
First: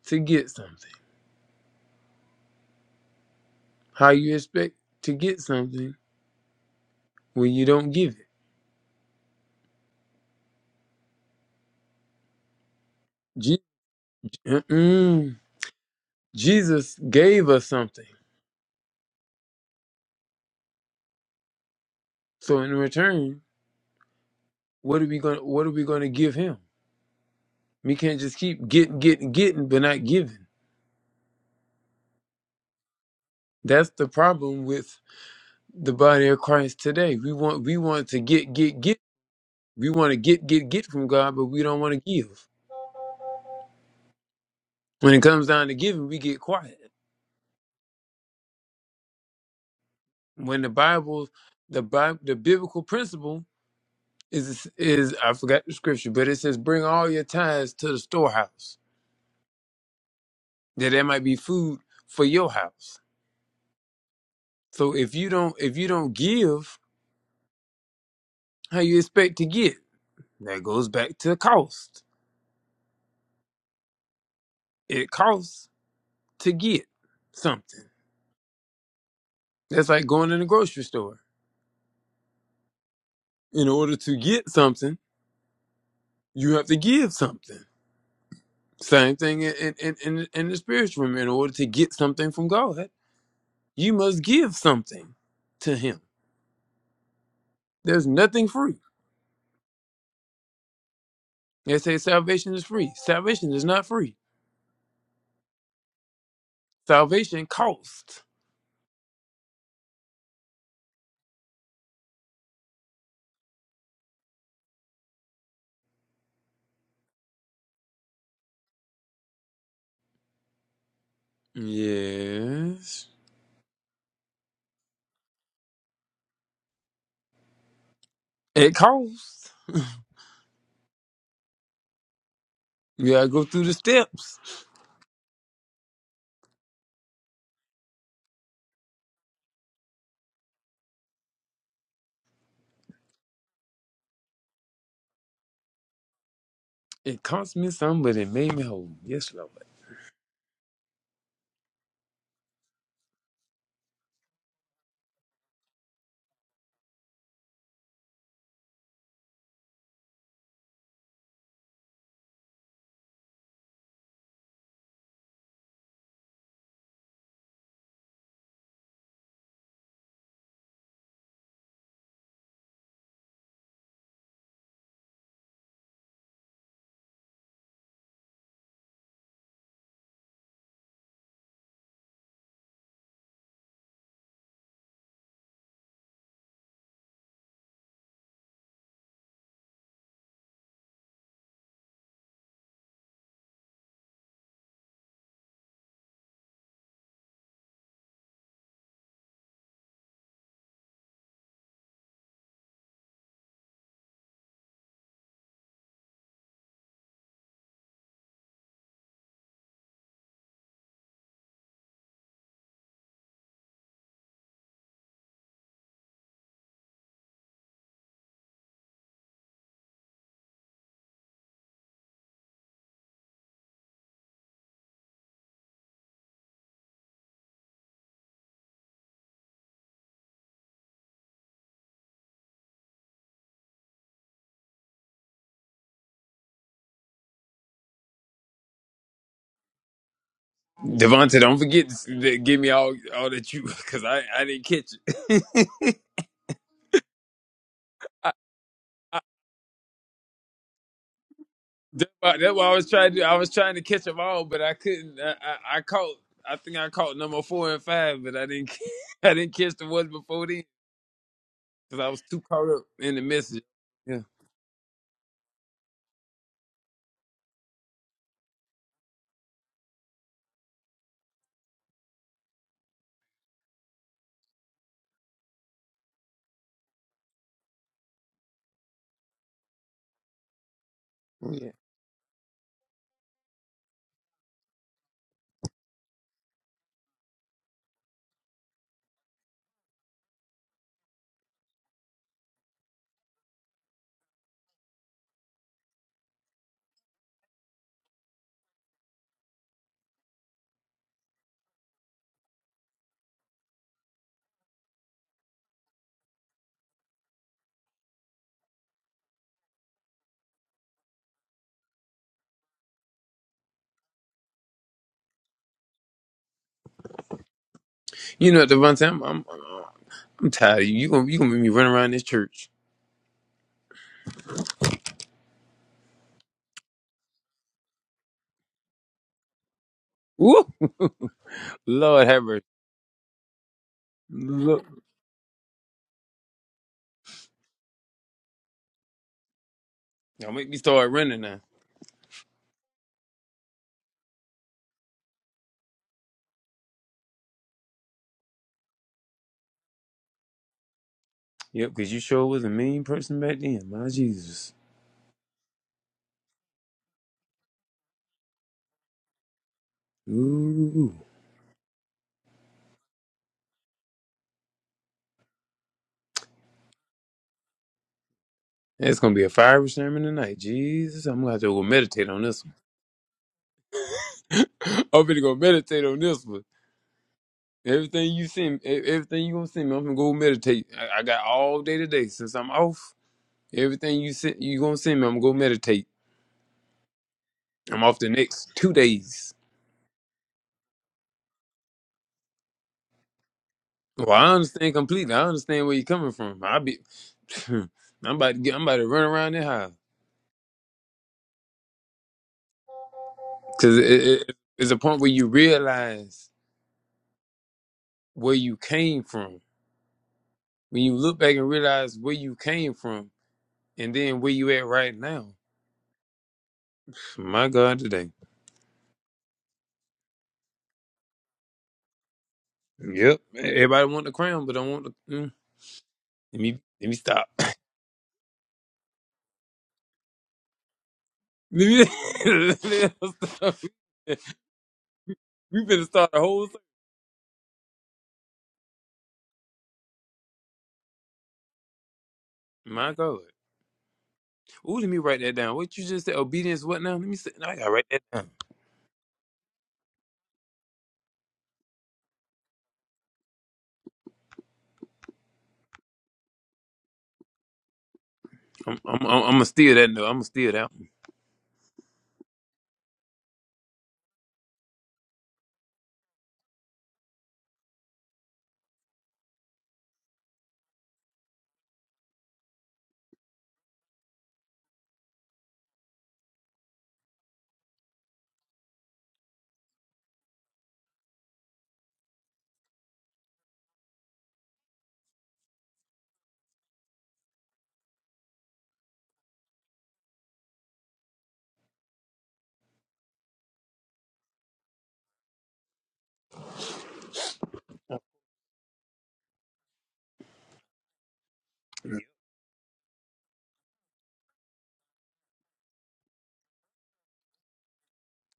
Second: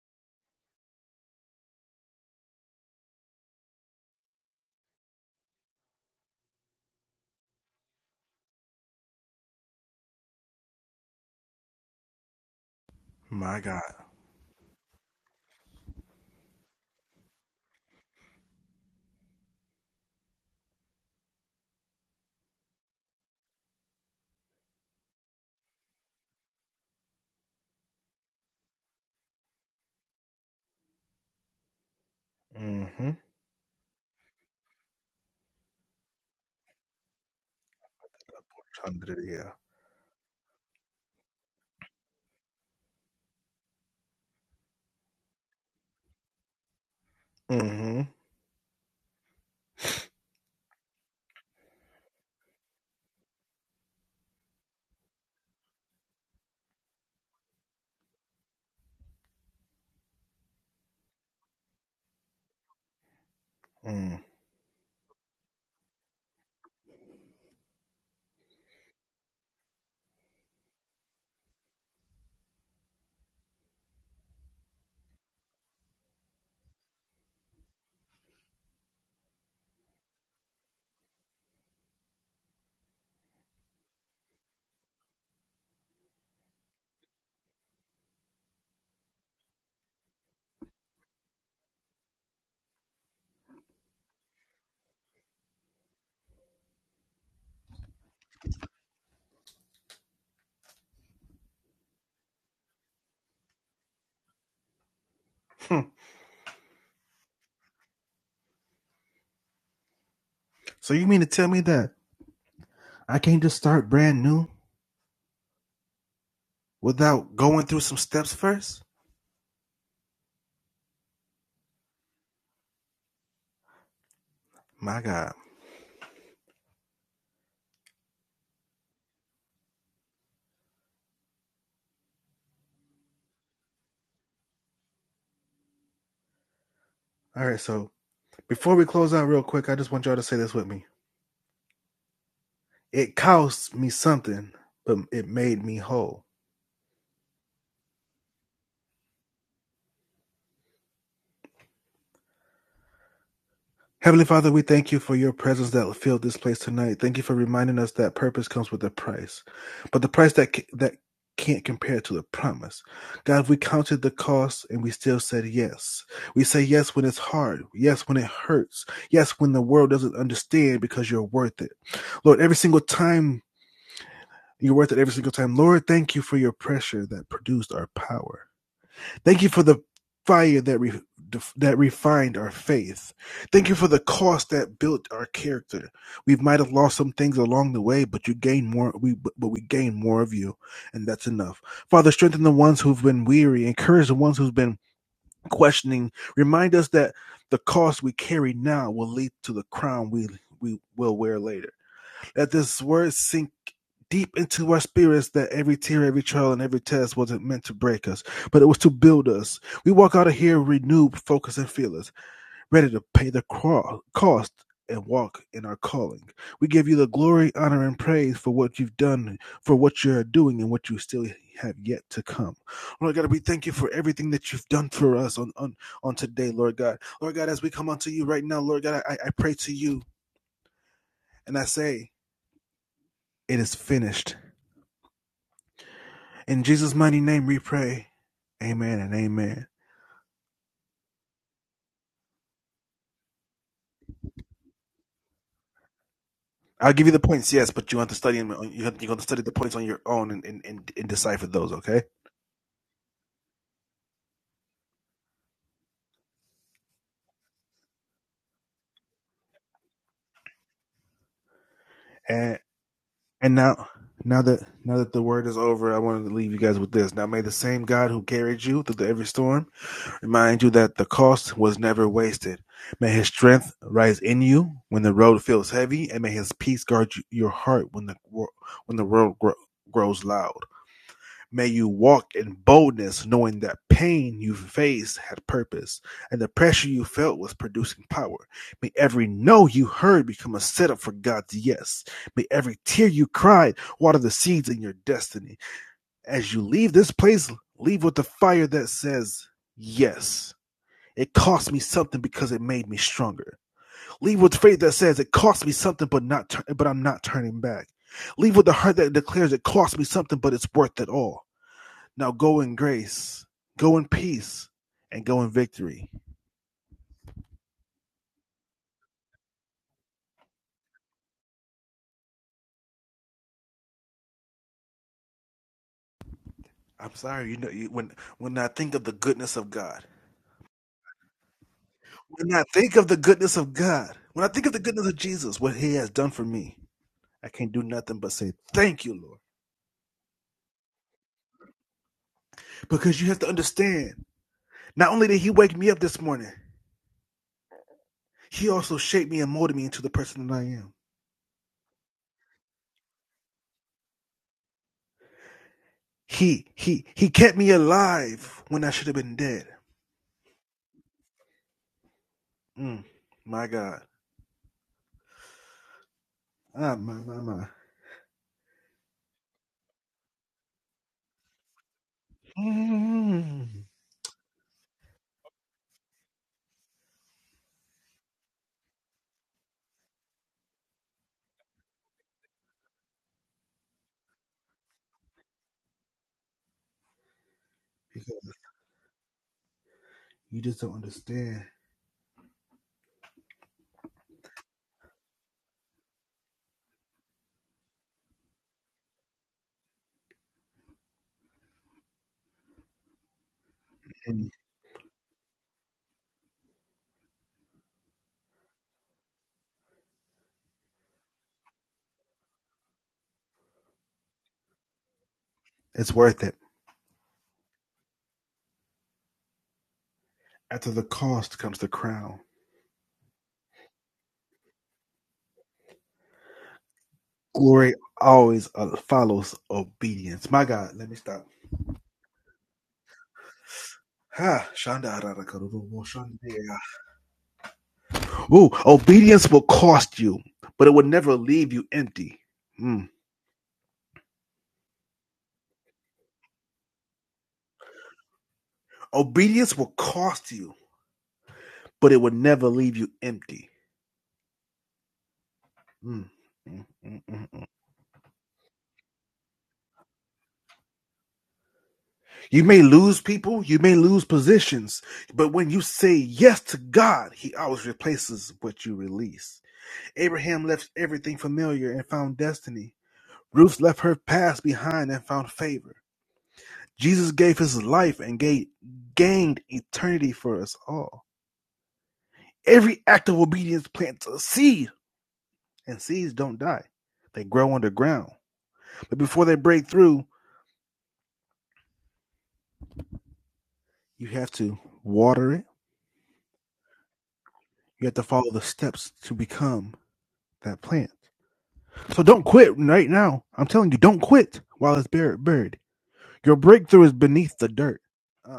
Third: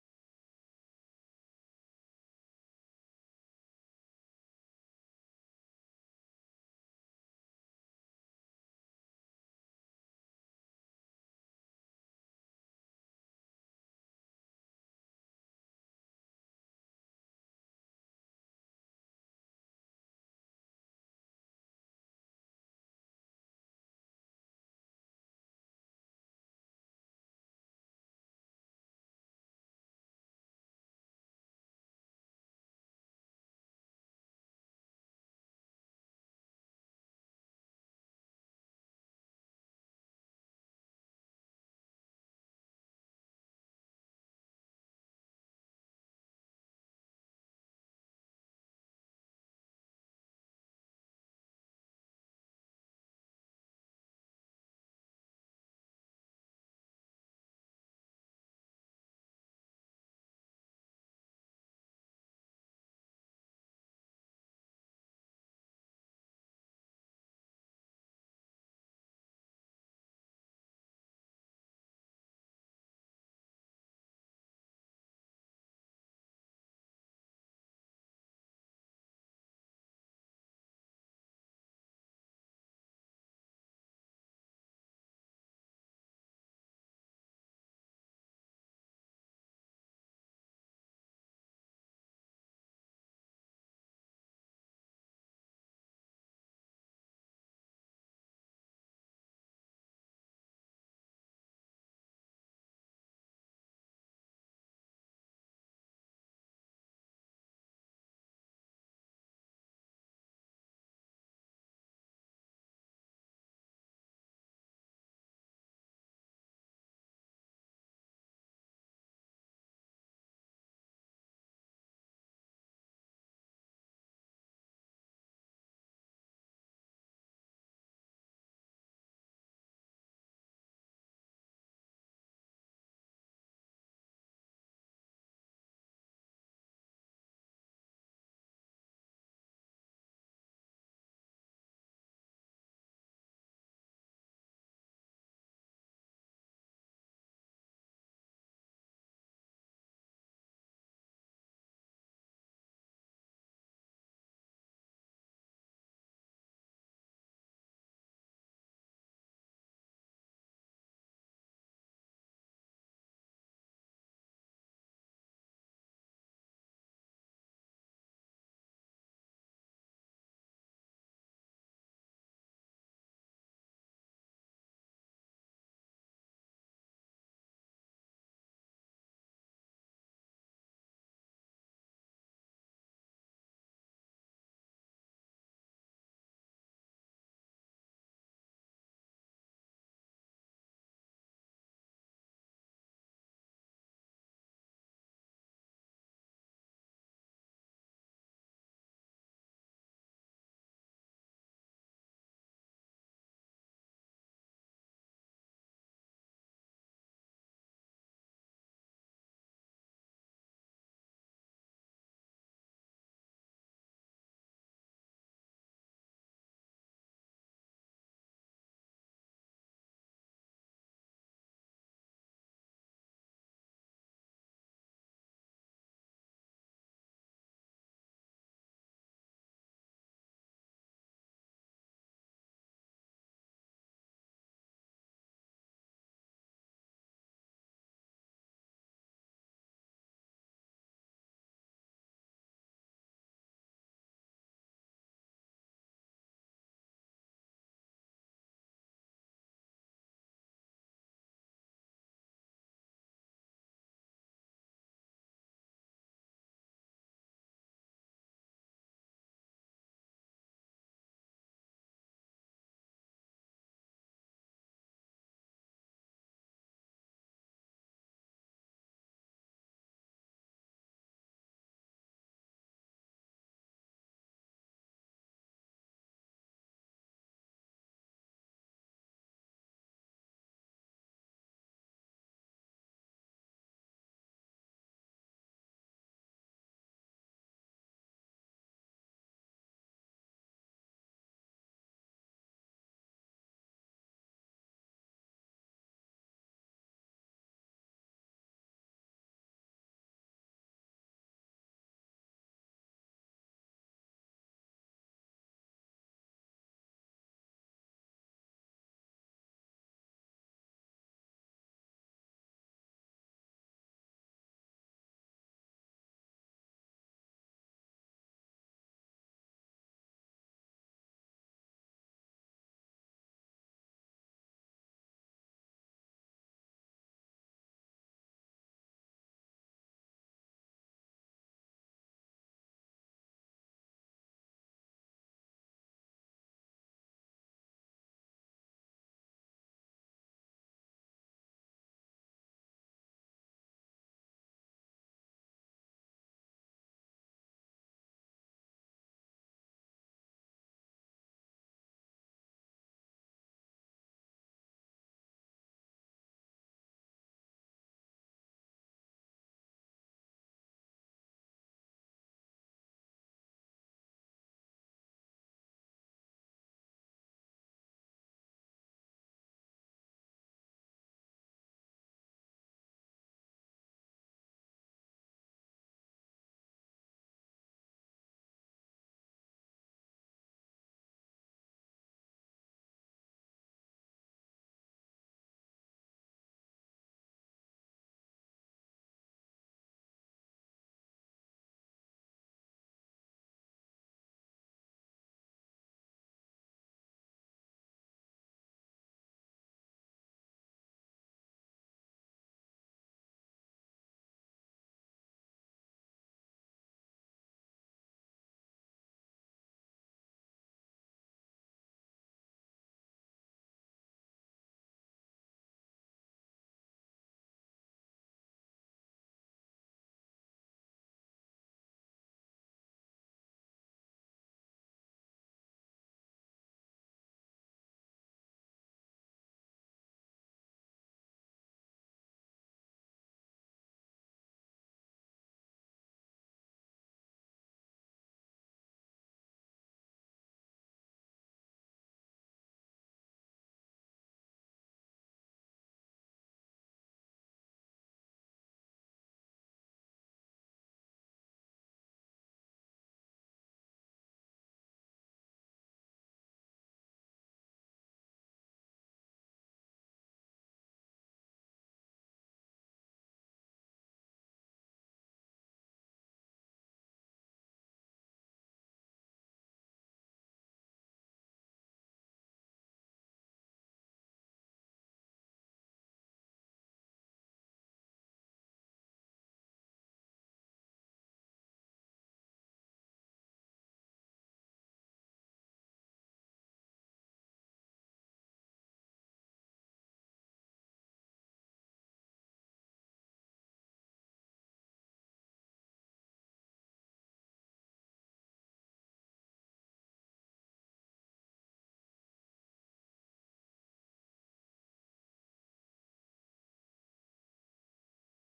to get something. How you expect to get something when you don't give it? Je- mm-mm. Jesus gave us something. So in return, what are we going what are we going to give him? We can't just keep getting getting getting but not giving. That's the problem with the body of Christ today. We want we want to get get get. We want to get get get from God, but we don't want to give. When it comes down to giving, we get quiet. When the Bible, the Bible, the biblical principle is is I forgot the scripture, but it says, "Bring all your tithes to the storehouse, that there might be food for your house." So if you don't if you don't give, how you expect to get? That goes back to the cost. It costs to get something. That's like going in the grocery store in order to get something, you have to give something. Same thing in, in, in, in the spiritual realm. In order to get something from God, you must give something to Him. There's nothing free. They say salvation is free. Salvation is not free. Salvation costs. Yes. It costs. You gotta go through the steps. It cost me some, but it made me whole. Yes, Lord. Devonta, don't forget to s- to give me all all that you, because I, I didn't catch it. I, That's why, that's why I was trying to I was trying to catch them all, but I couldn't. I, I, I caught. I think I caught number four and five, but I didn't. I didn't catch the ones before then because I was too caught up in the message. Yeah, Oh, yeah. You know, Devontae, I'm I'm, I'm, I'm tired of you. You gonna you gonna make me run around this church? Woo! Lord have mercy. Look, don't make me start running now. Yep, because you sure was a mean person back then. My Jesus. Ooh. It's gonna be a fiery sermon tonight. Jesus, I'm gonna have to go meditate on this. I'm finna go meditate on this one. Everything you send, e- everything you gonna send me, I'm gonna go meditate. I, I got all day today since I'm off. Everything you send, you gonna send me, I'm gonna go meditate. I'm off the next two days. Well, I understand completely. I understand where you're coming from. I be, I'm about to get, I'm about to run around that house because it, it, it- it's a point where you realize where you came from. When you look back and realize where you came from, and then where you at right now. My God, today. Yep. Everybody want the crown, but don't want the. Mm. Let me let me stop. Let me, let me stop. We better start a whole. thing. My God. Ooh, let me write that down. What you just said? Obedience. What now? Let me. Say, I gotta write that down. I'm I'm I'm, gonna steal that. note. I'm gonna steal that. One.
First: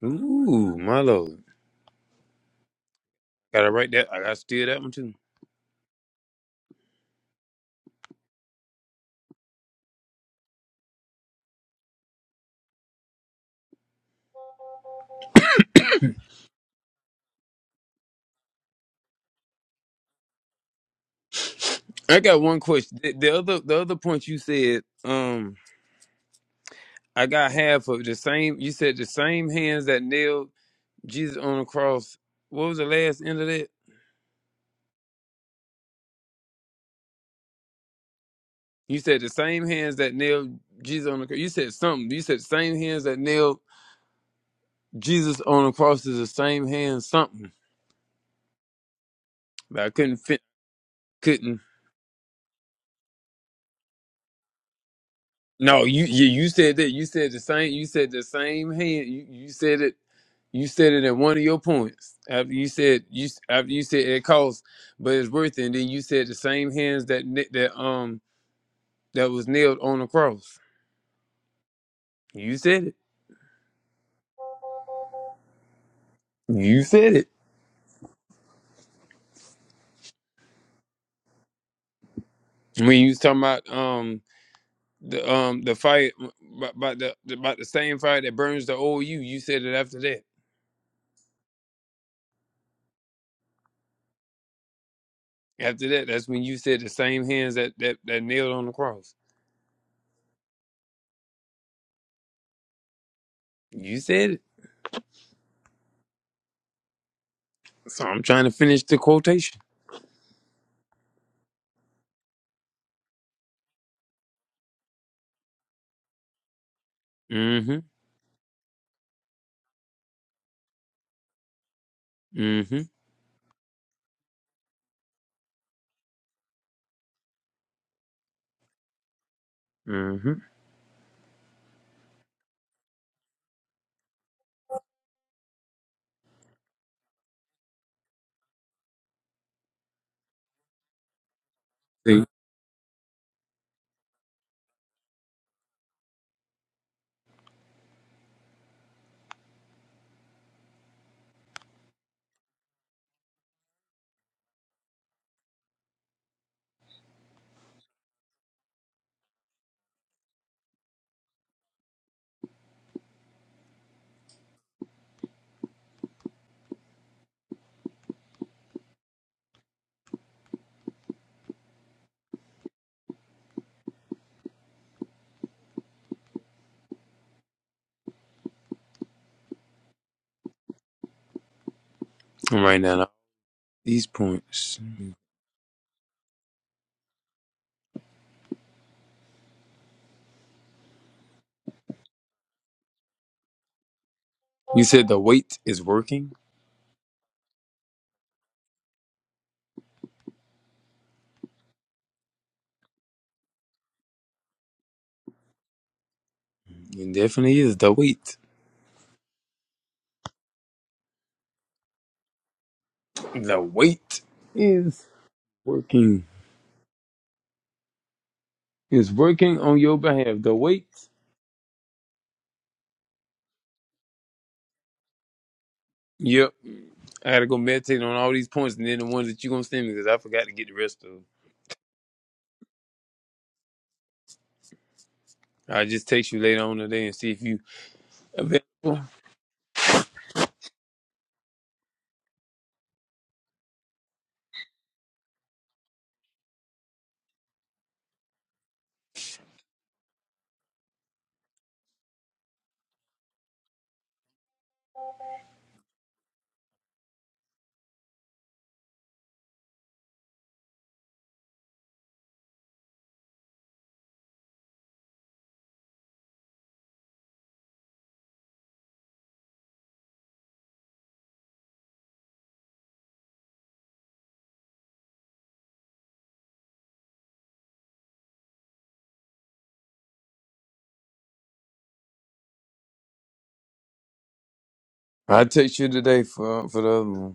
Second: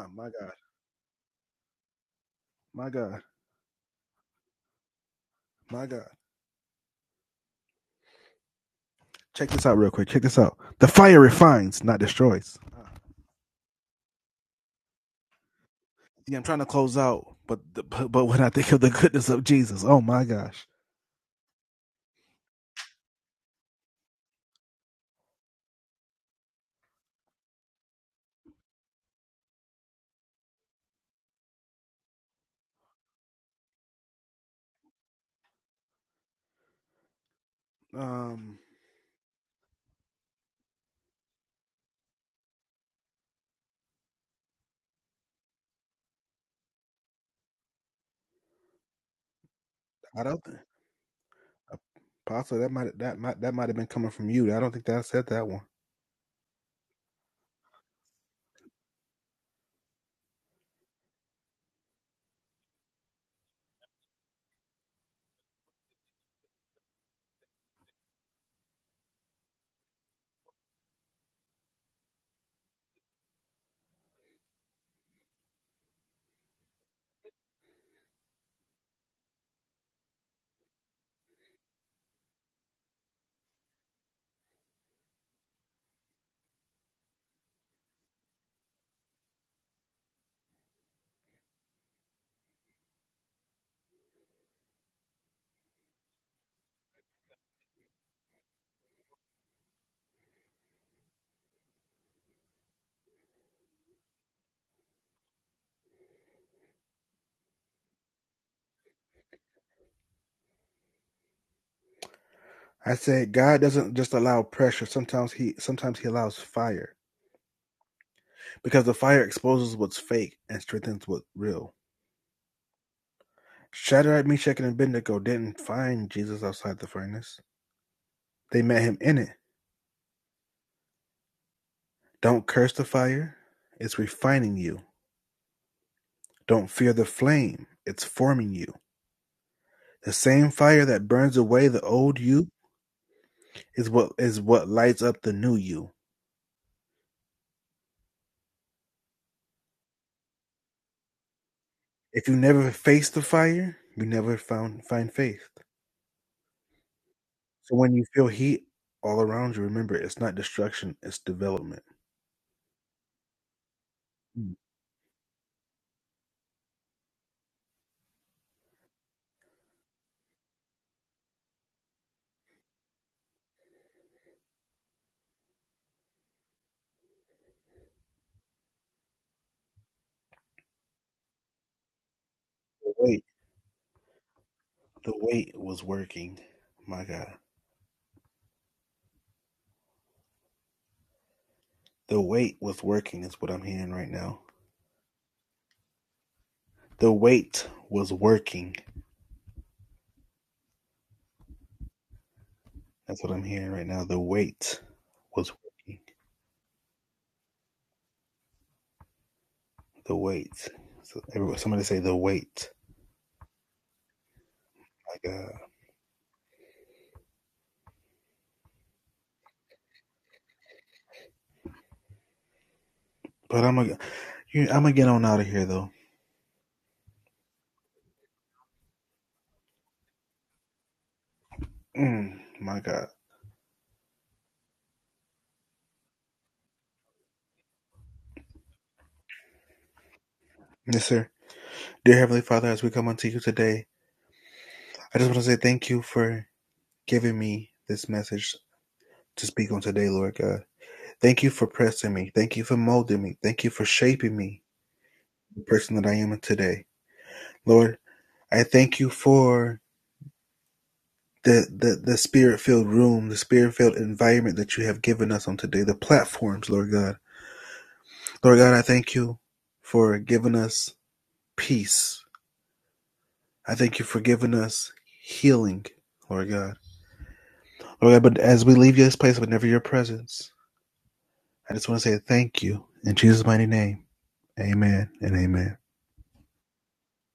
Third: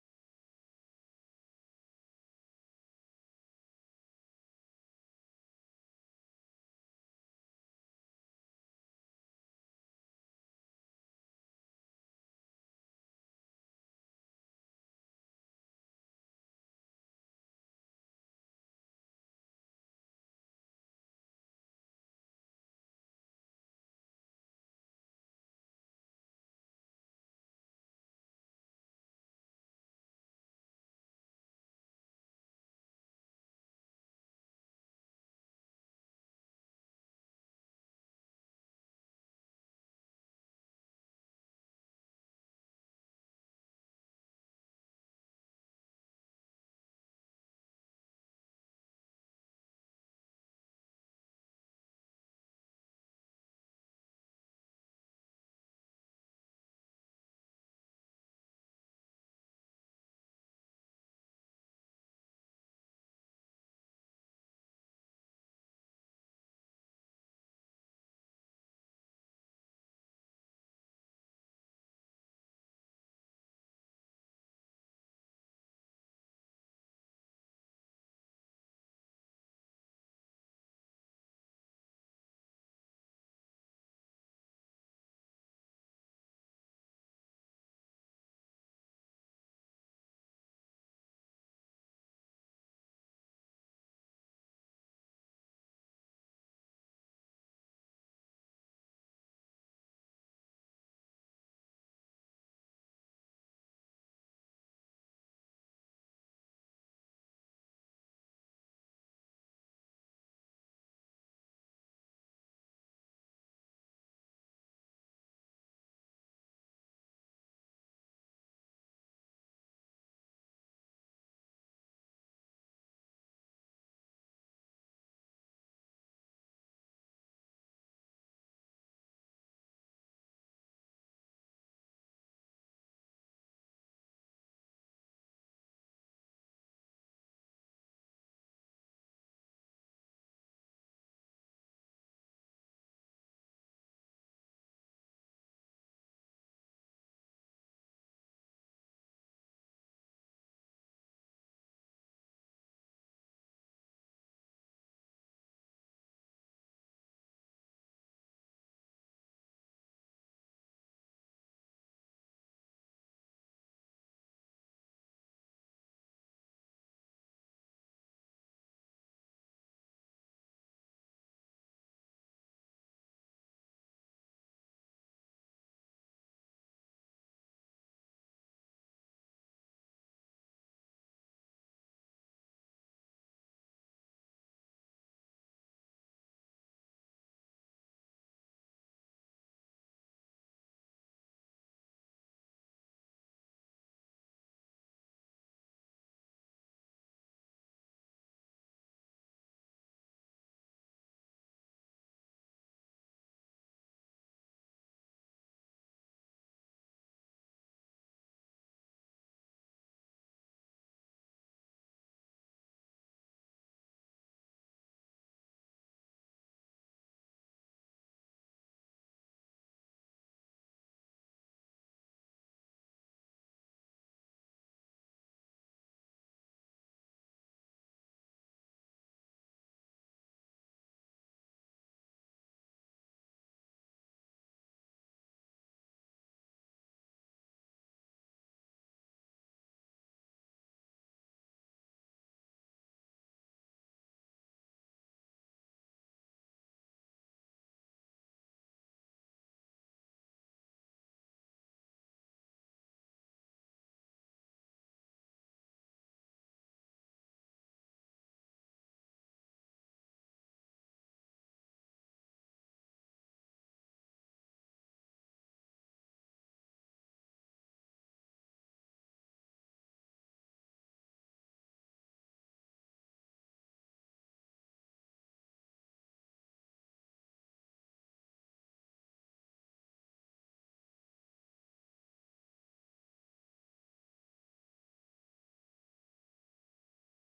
Ooh, my lord! Gotta write that. I gotta steal that one too. I got one question. The, the other the other point you said, um, I got half of the same you said the same hands that nailed Jesus on the cross. What was the last end of that? You said the same hands that nailed Jesus on the cross. You said something. You said the same hands that nailed Jesus on the cross is the same hands something. But I couldn't fit couldn't no, you you, you said that. You said the same you said the same hand. You, you said it You said it in one of your points. After you said you after you said it costs, but it's worth it. And then you said the same hands that ni- that um that was nailed on the cross. You said it. You said it when you was talking about um the um the fire about about the about the same fire that burns the old you. You said it after that. After that, that's when you said the same hands that that that nailed on the cross. You said it. So I'm trying to finish the quotation. Mm-hmm. Mm-hmm. Mm-hmm. See, right now. These points. You said the weight is working? It definitely is. The weight. The weight is working. It's working on your behalf. The weight. Yep. I gotta go meditate on all these points and then the ones that you're gonna send me because I forgot to get the rest of them. I'll just text you later on today and see if you available. I'll text you today for for the other one.